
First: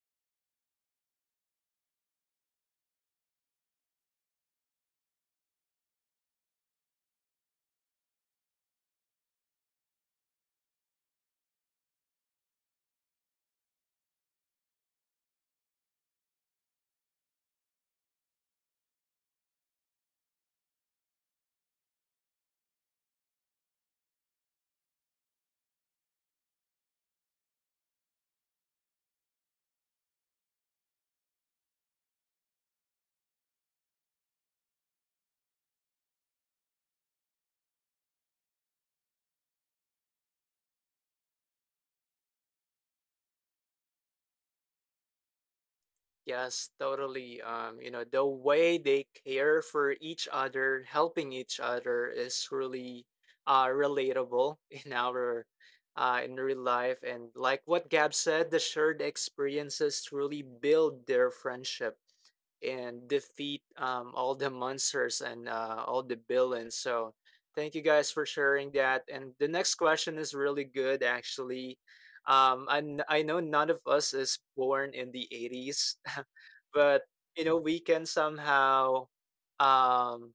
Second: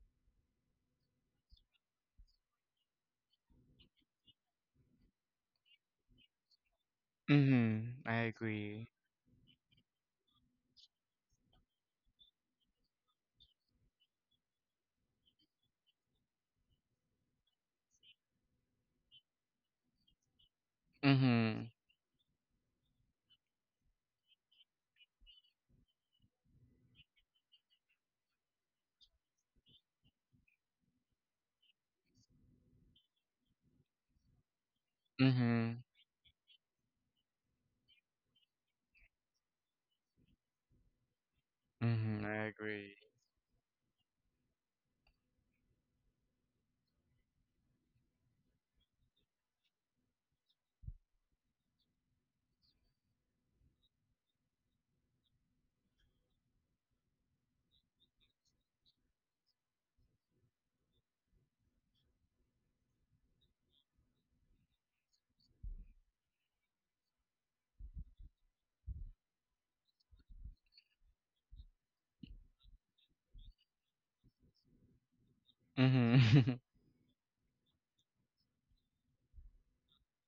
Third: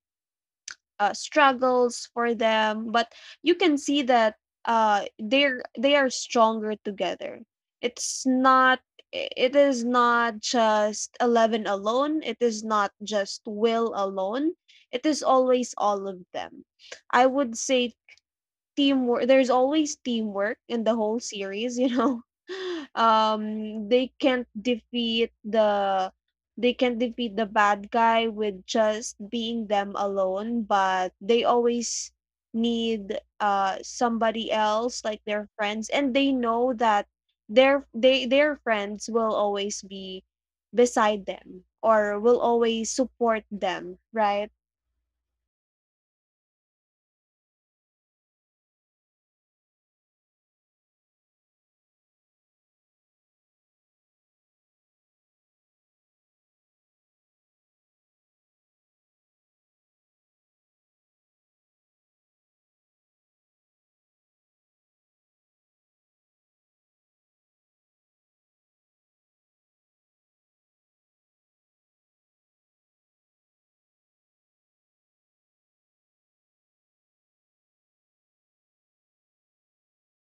Speaker 3: uh, struggles for them, but you can see that uh, they are stronger together.
Speaker 2: Mhm. I
Speaker 3: It's not,
Speaker 2: agree.
Speaker 3: it is not just 11 alone, it is not just Will alone, it is always all of them. I would say teamwork. There's always teamwork in the whole
Speaker 2: Mhm.
Speaker 3: series, you know. Um, they can't defeat the they can't defeat the bad guy with just being them alone, but they always need uh, somebody else like their
Speaker 2: Mhm.
Speaker 3: friends. And they know that their they their friends will always be beside them or
Speaker 2: Mhm.
Speaker 3: will
Speaker 2: I
Speaker 3: always
Speaker 2: agree.
Speaker 3: support them, right?
Speaker 1: Yes, totally. You know, the way they care for each other, helping each other is really relatable in our in real life. And like what Gab said, the shared experiences truly build their friendship and defeat all the monsters and all the villains. So thank you guys for sharing that. And the next question is really good actually. I know none of us is born in the '80s,
Speaker 2: Mhm.
Speaker 1: but you know um,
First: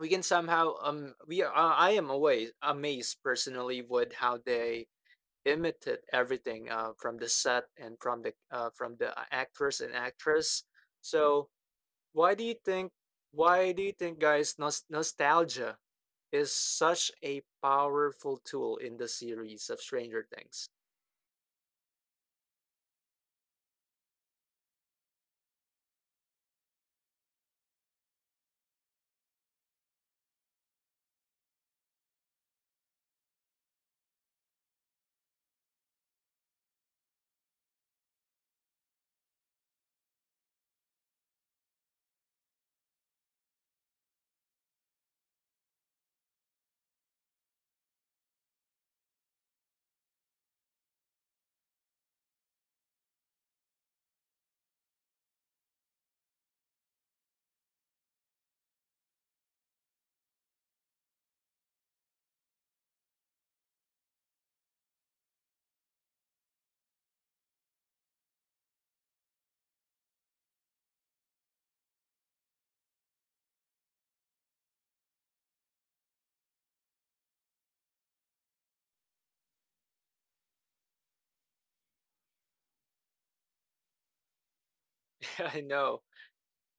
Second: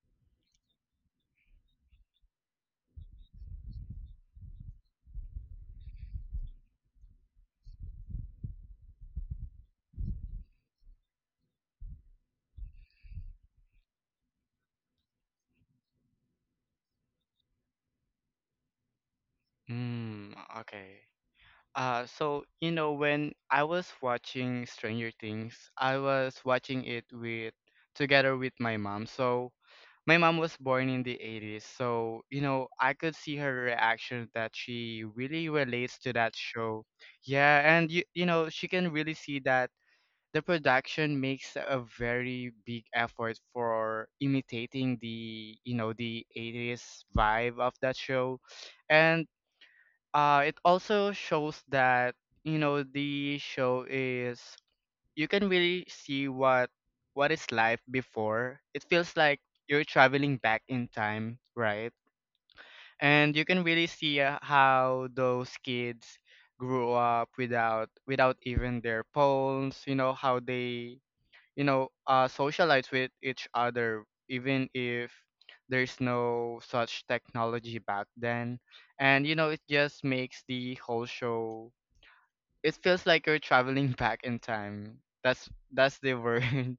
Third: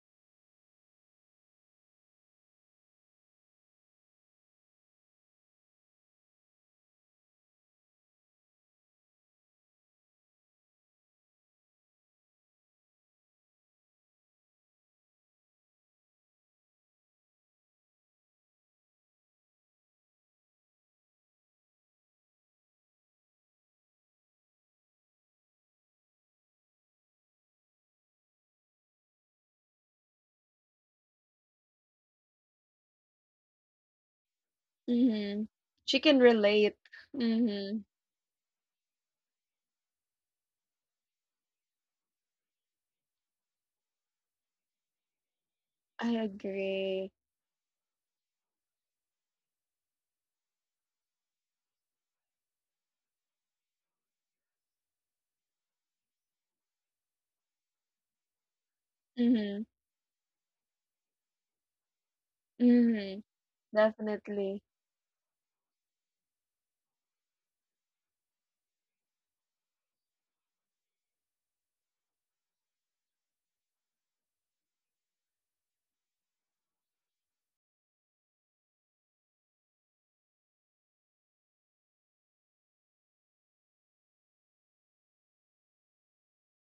Speaker 1: we can somehow we are, I am always amazed personally with how they imitate everything from the set and from the actors and actress. So why do you think why do you think, guys, nostalgia is such a powerful tool in the series of Stranger
Speaker 2: Mm,
Speaker 1: Things?
Speaker 2: okay. So you know, when I was watching Stranger Things, I was watching it with together with my mom. So my mom was born in the '80s, so you know, I could see her reaction that she
Speaker 3: Mhm.
Speaker 2: really relates
Speaker 3: She
Speaker 2: to
Speaker 3: can
Speaker 2: that
Speaker 3: relate.
Speaker 2: show. Yeah,
Speaker 3: Mhm.
Speaker 2: and you know, she can really see that the production makes a very big effort for imitating, the you know,
Speaker 3: I
Speaker 2: the '80s
Speaker 3: agree.
Speaker 2: vibe of that show. And it also shows that, you know, the show is, you can really see what is life before it feels like.
Speaker 3: Mhm,
Speaker 2: You're traveling back in time, right?
Speaker 3: mhm,
Speaker 2: And you can really see
Speaker 3: definitely.
Speaker 2: how those kids grew up without without even their phones. You know how they, you know, socialize with each other, even if there's no such technology back then. And you know, it just makes the whole show, it feels like you're traveling back in time. that's
Speaker 1: I
Speaker 2: that's
Speaker 1: know.
Speaker 2: the word.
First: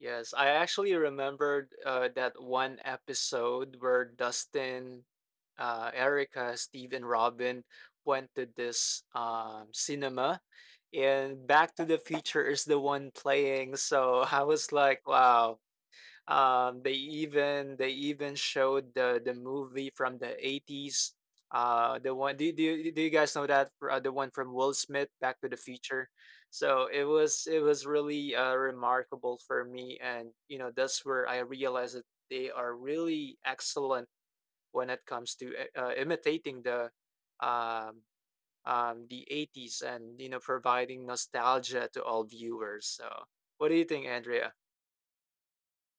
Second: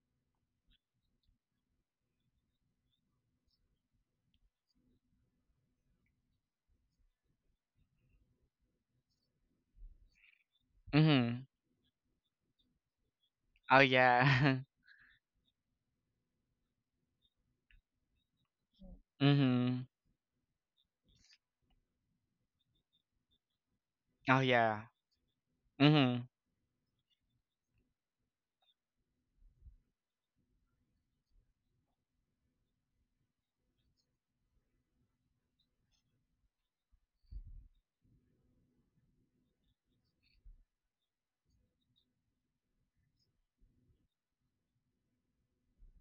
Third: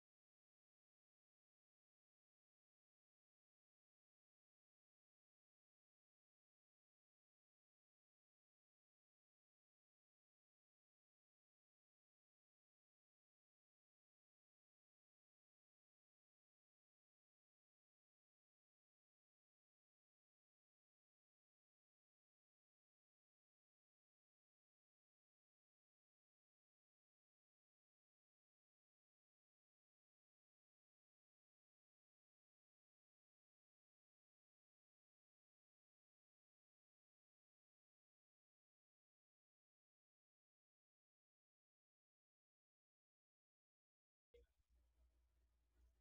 Speaker 1: Yes, I actually remembered that one episode where Dustin, Erica, Steve, and Robin went to this cinema,
Speaker 2: mm-hmm.
Speaker 1: and Back to the Future is the one playing.
Speaker 2: Oh
Speaker 1: So I
Speaker 2: yeah.
Speaker 1: was like, wow, they even showed the
Speaker 2: mm-hmm.
Speaker 1: movie from the 80s. The one, do you, do you guys know that the one
Speaker 2: Oh
Speaker 1: from Will
Speaker 2: yeah.
Speaker 1: Smith, Back to the Future?
Speaker 2: Mm-hmm.
Speaker 1: So it was really remarkable for me, and you know that's where I realized that they are really excellent when it comes to imitating the um, the 80s, and you know providing nostalgia to all viewers. So what do you think, Andrea?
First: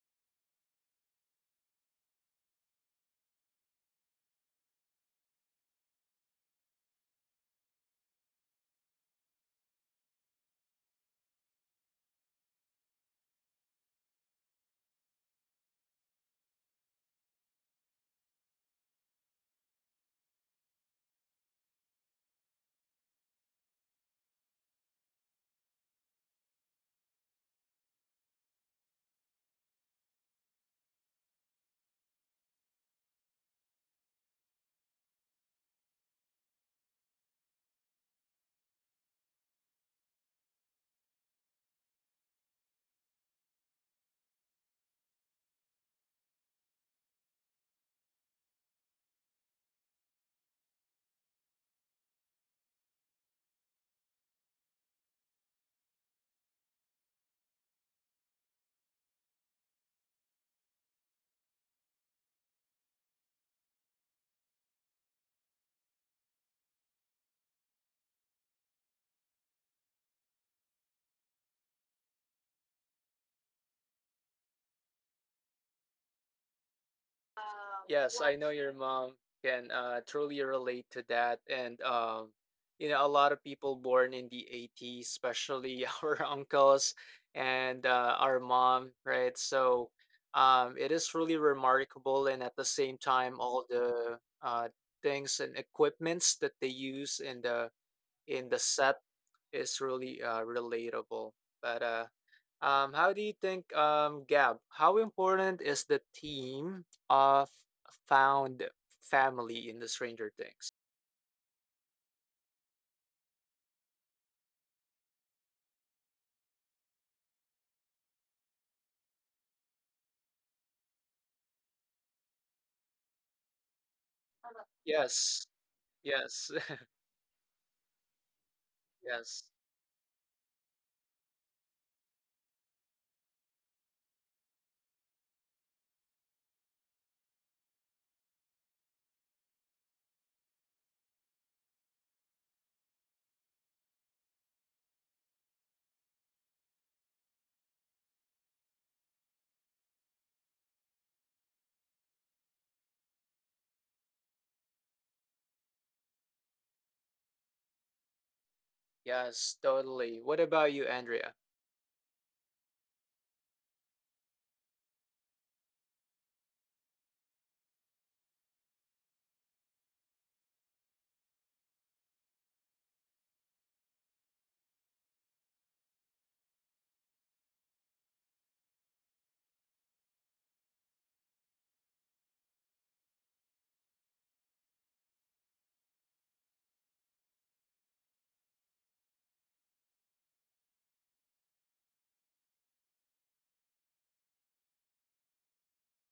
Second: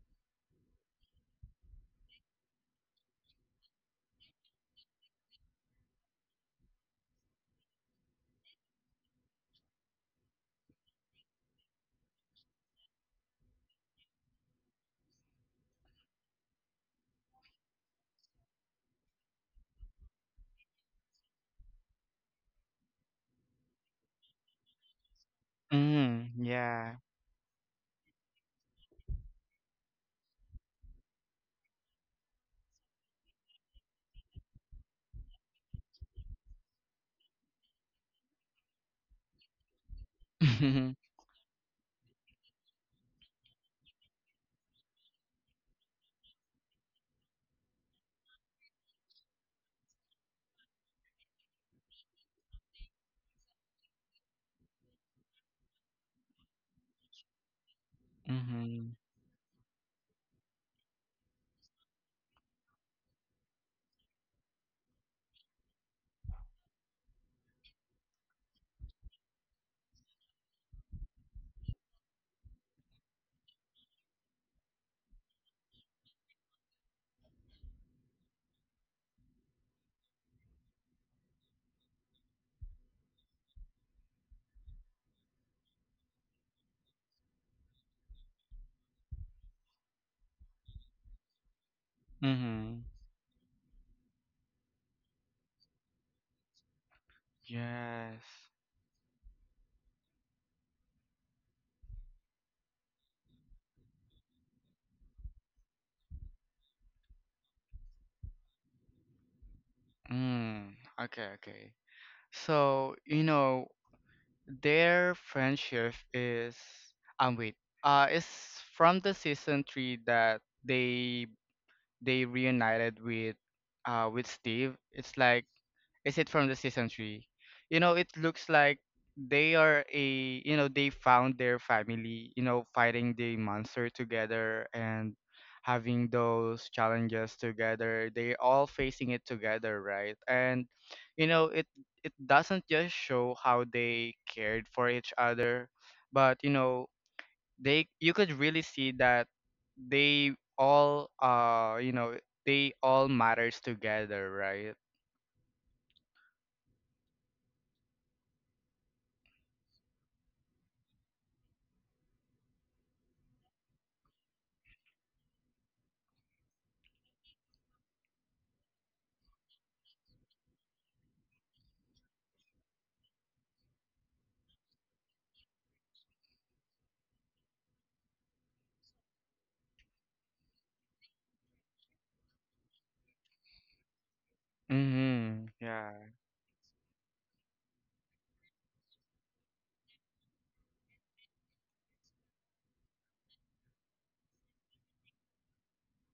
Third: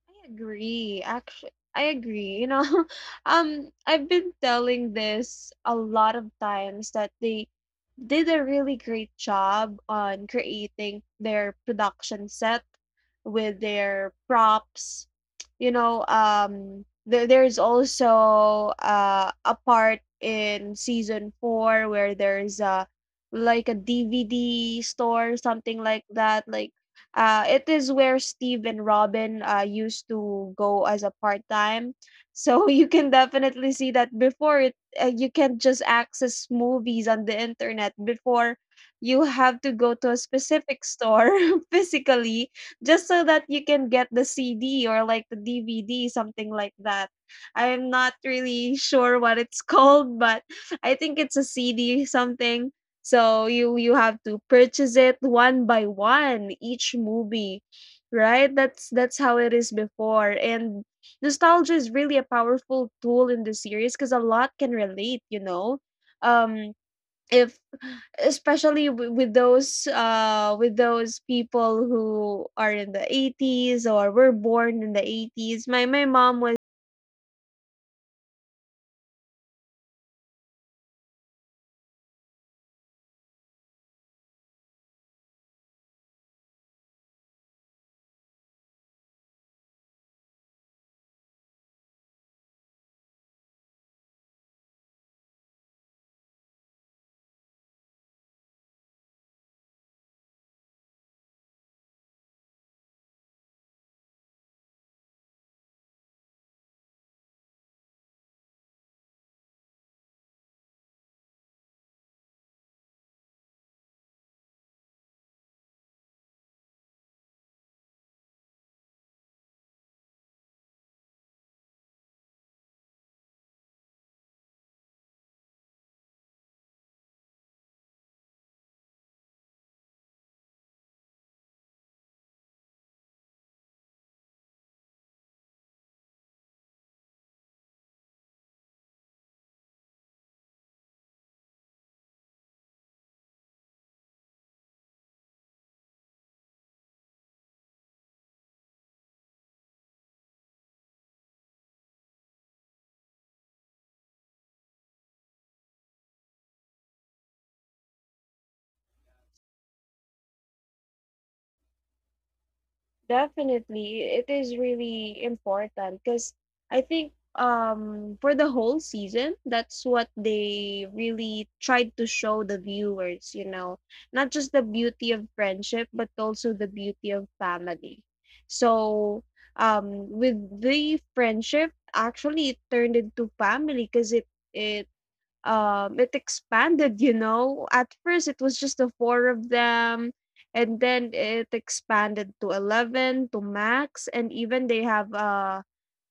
Speaker 3: I agree. Actually, I agree. You know, I've been telling this a lot of times that they did a really great job on creating their production set with their props. You know, there's also a part in season four where there's a like a DVD store, something like
Speaker 2: Mm-hmm.
Speaker 3: that, like
Speaker 2: Yeah.
Speaker 3: it is where Steve and Robin used to go as a part time. So you can definitely see that before it, you can just access movies on the internet. Before, you have to go to a specific
Speaker 2: mm-hmm.
Speaker 3: store physically just so that you can get the CD or like the DVD, something like that. I'm not really sure what it's called, but I think it's a CD something. So you have to purchase it one by one each movie, right? That's how it is before. And nostalgia is really a powerful tool in the series because a lot can relate, you know. Um if Especially with those people who are in the '80s or were born in the '80s, my mom was.
Speaker 1: Yes, I know your mom can truly relate to that. And, you know, a lot of people born in the 80s, especially our uncles and our mom, right? So it is really remarkable. And at the
Speaker 2: Mm-hmm.
Speaker 1: same time, all the things and equipments that they use in the
Speaker 2: Yes.
Speaker 1: set is really relatable. But how do you think, Gab, how important is the theme of found family in the Stranger
Speaker 2: Mm,
Speaker 1: Things?
Speaker 2: okay, okay. So you know, their friendship is, wait. It's from the season three that they reunited with Steve. It's like,
Speaker 1: Yes,
Speaker 2: is it from
Speaker 1: yes,
Speaker 2: the season three? You know, it looks like
Speaker 1: yes,
Speaker 2: they are a, you know, they found their family. You know, fighting the monster together and having those challenges together. They all facing it together, right? And you know, it doesn't just show how they cared for each other, but you know, they you could really see that they all you know, they all matters together, right?
Speaker 1: yes, totally. What about you, Andrea?
Speaker 3: Definitely, it is really important, because I think um, for the whole season, that's what they really tried to show the viewers, you know, not just the beauty of friendship, but also the beauty of family. So, um, with the friendship, actually it turned into family because it
Speaker 2: Mm-hmm.
Speaker 3: um,
Speaker 2: Yeah.
Speaker 3: it expanded. You know, at first it was just the four of them, and then it expanded to 11, to Max, and even they have uh,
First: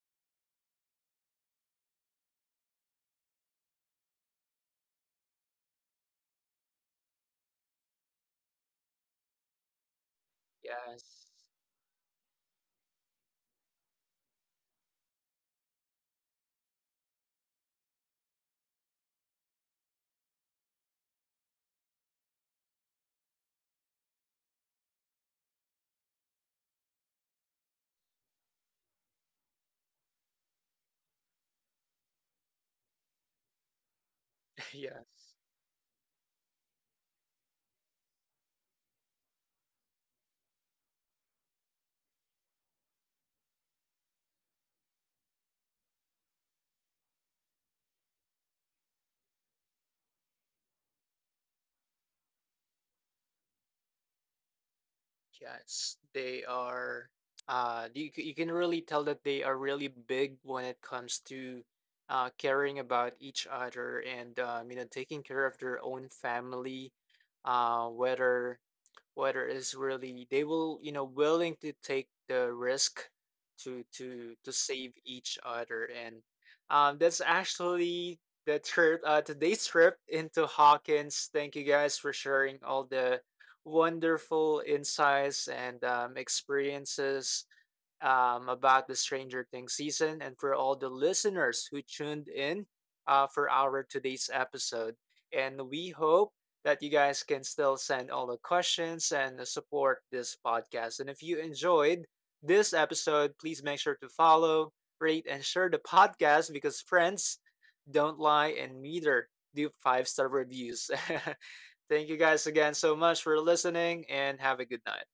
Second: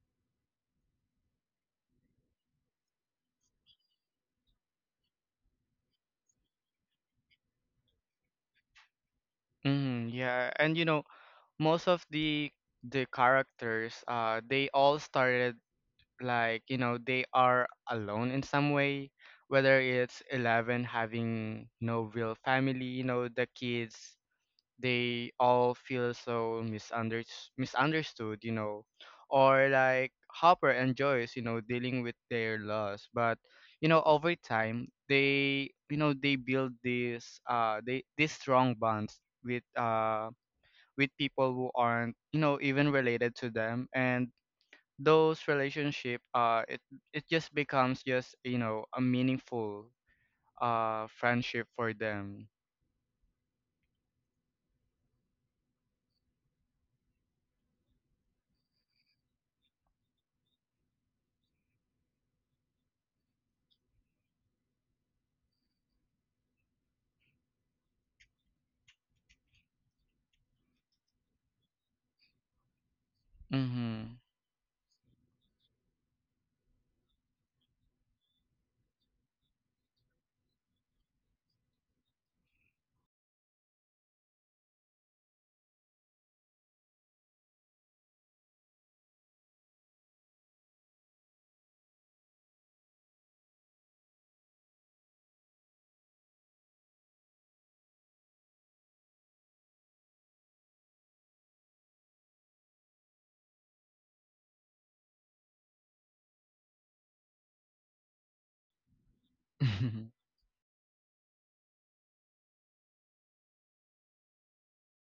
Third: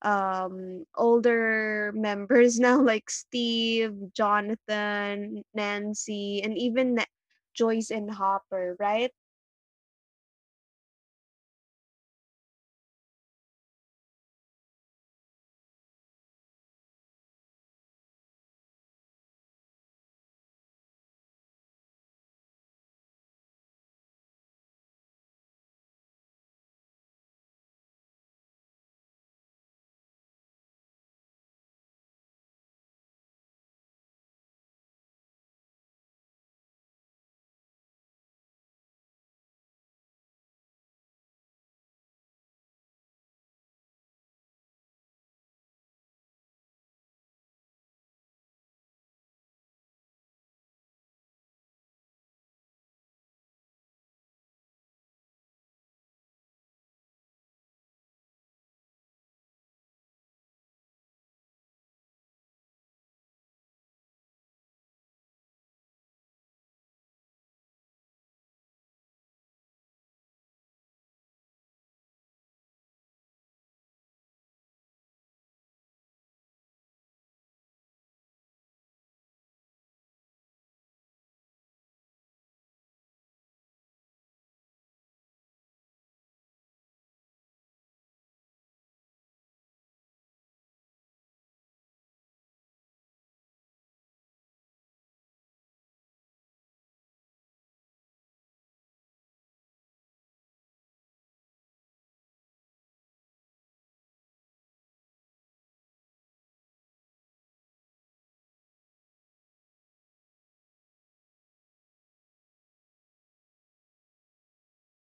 Speaker 3: um, older members now like Steve, Jonathan, Nancy, and even Joyce and Hopper, right?
Speaker 2: Mm, yeah, and you know,
Speaker 1: Yes,
Speaker 2: most of the characters, they all started like, you know, they are alone in some way, whether it's Eleven having no real family. You know, the kids, they all feel so misunderstood, you know, or like Hopper and Joyce, you know, dealing with their loss. But you know, over time,
Speaker 1: yes,
Speaker 2: they, you know, they build this they these strong bonds with people who aren't, you know, even related to them, and those relationship it it just becomes just, you know, a meaningful friendship for them.
Speaker 1: yes. They are, you, you can really tell that they are really big when it comes to caring about each other, and, you know, taking care of their own family, uh, whether whether it's really they will you know willing to take the risk to
Speaker 2: Mhm.
Speaker 1: save each other. And that's actually the trip, today's trip into Hawkins. Thank you guys for sharing all the wonderful insights and experiences about the Stranger Things season, and for all the listeners who tuned in for our today's episode. And we hope that you guys can still send all the questions and support this podcast. And if you enjoyed this episode, please make sure to follow, rate, and share the podcast because friends don't lie and neither do five star reviews. Thank you guys again so much for listening and have a good night.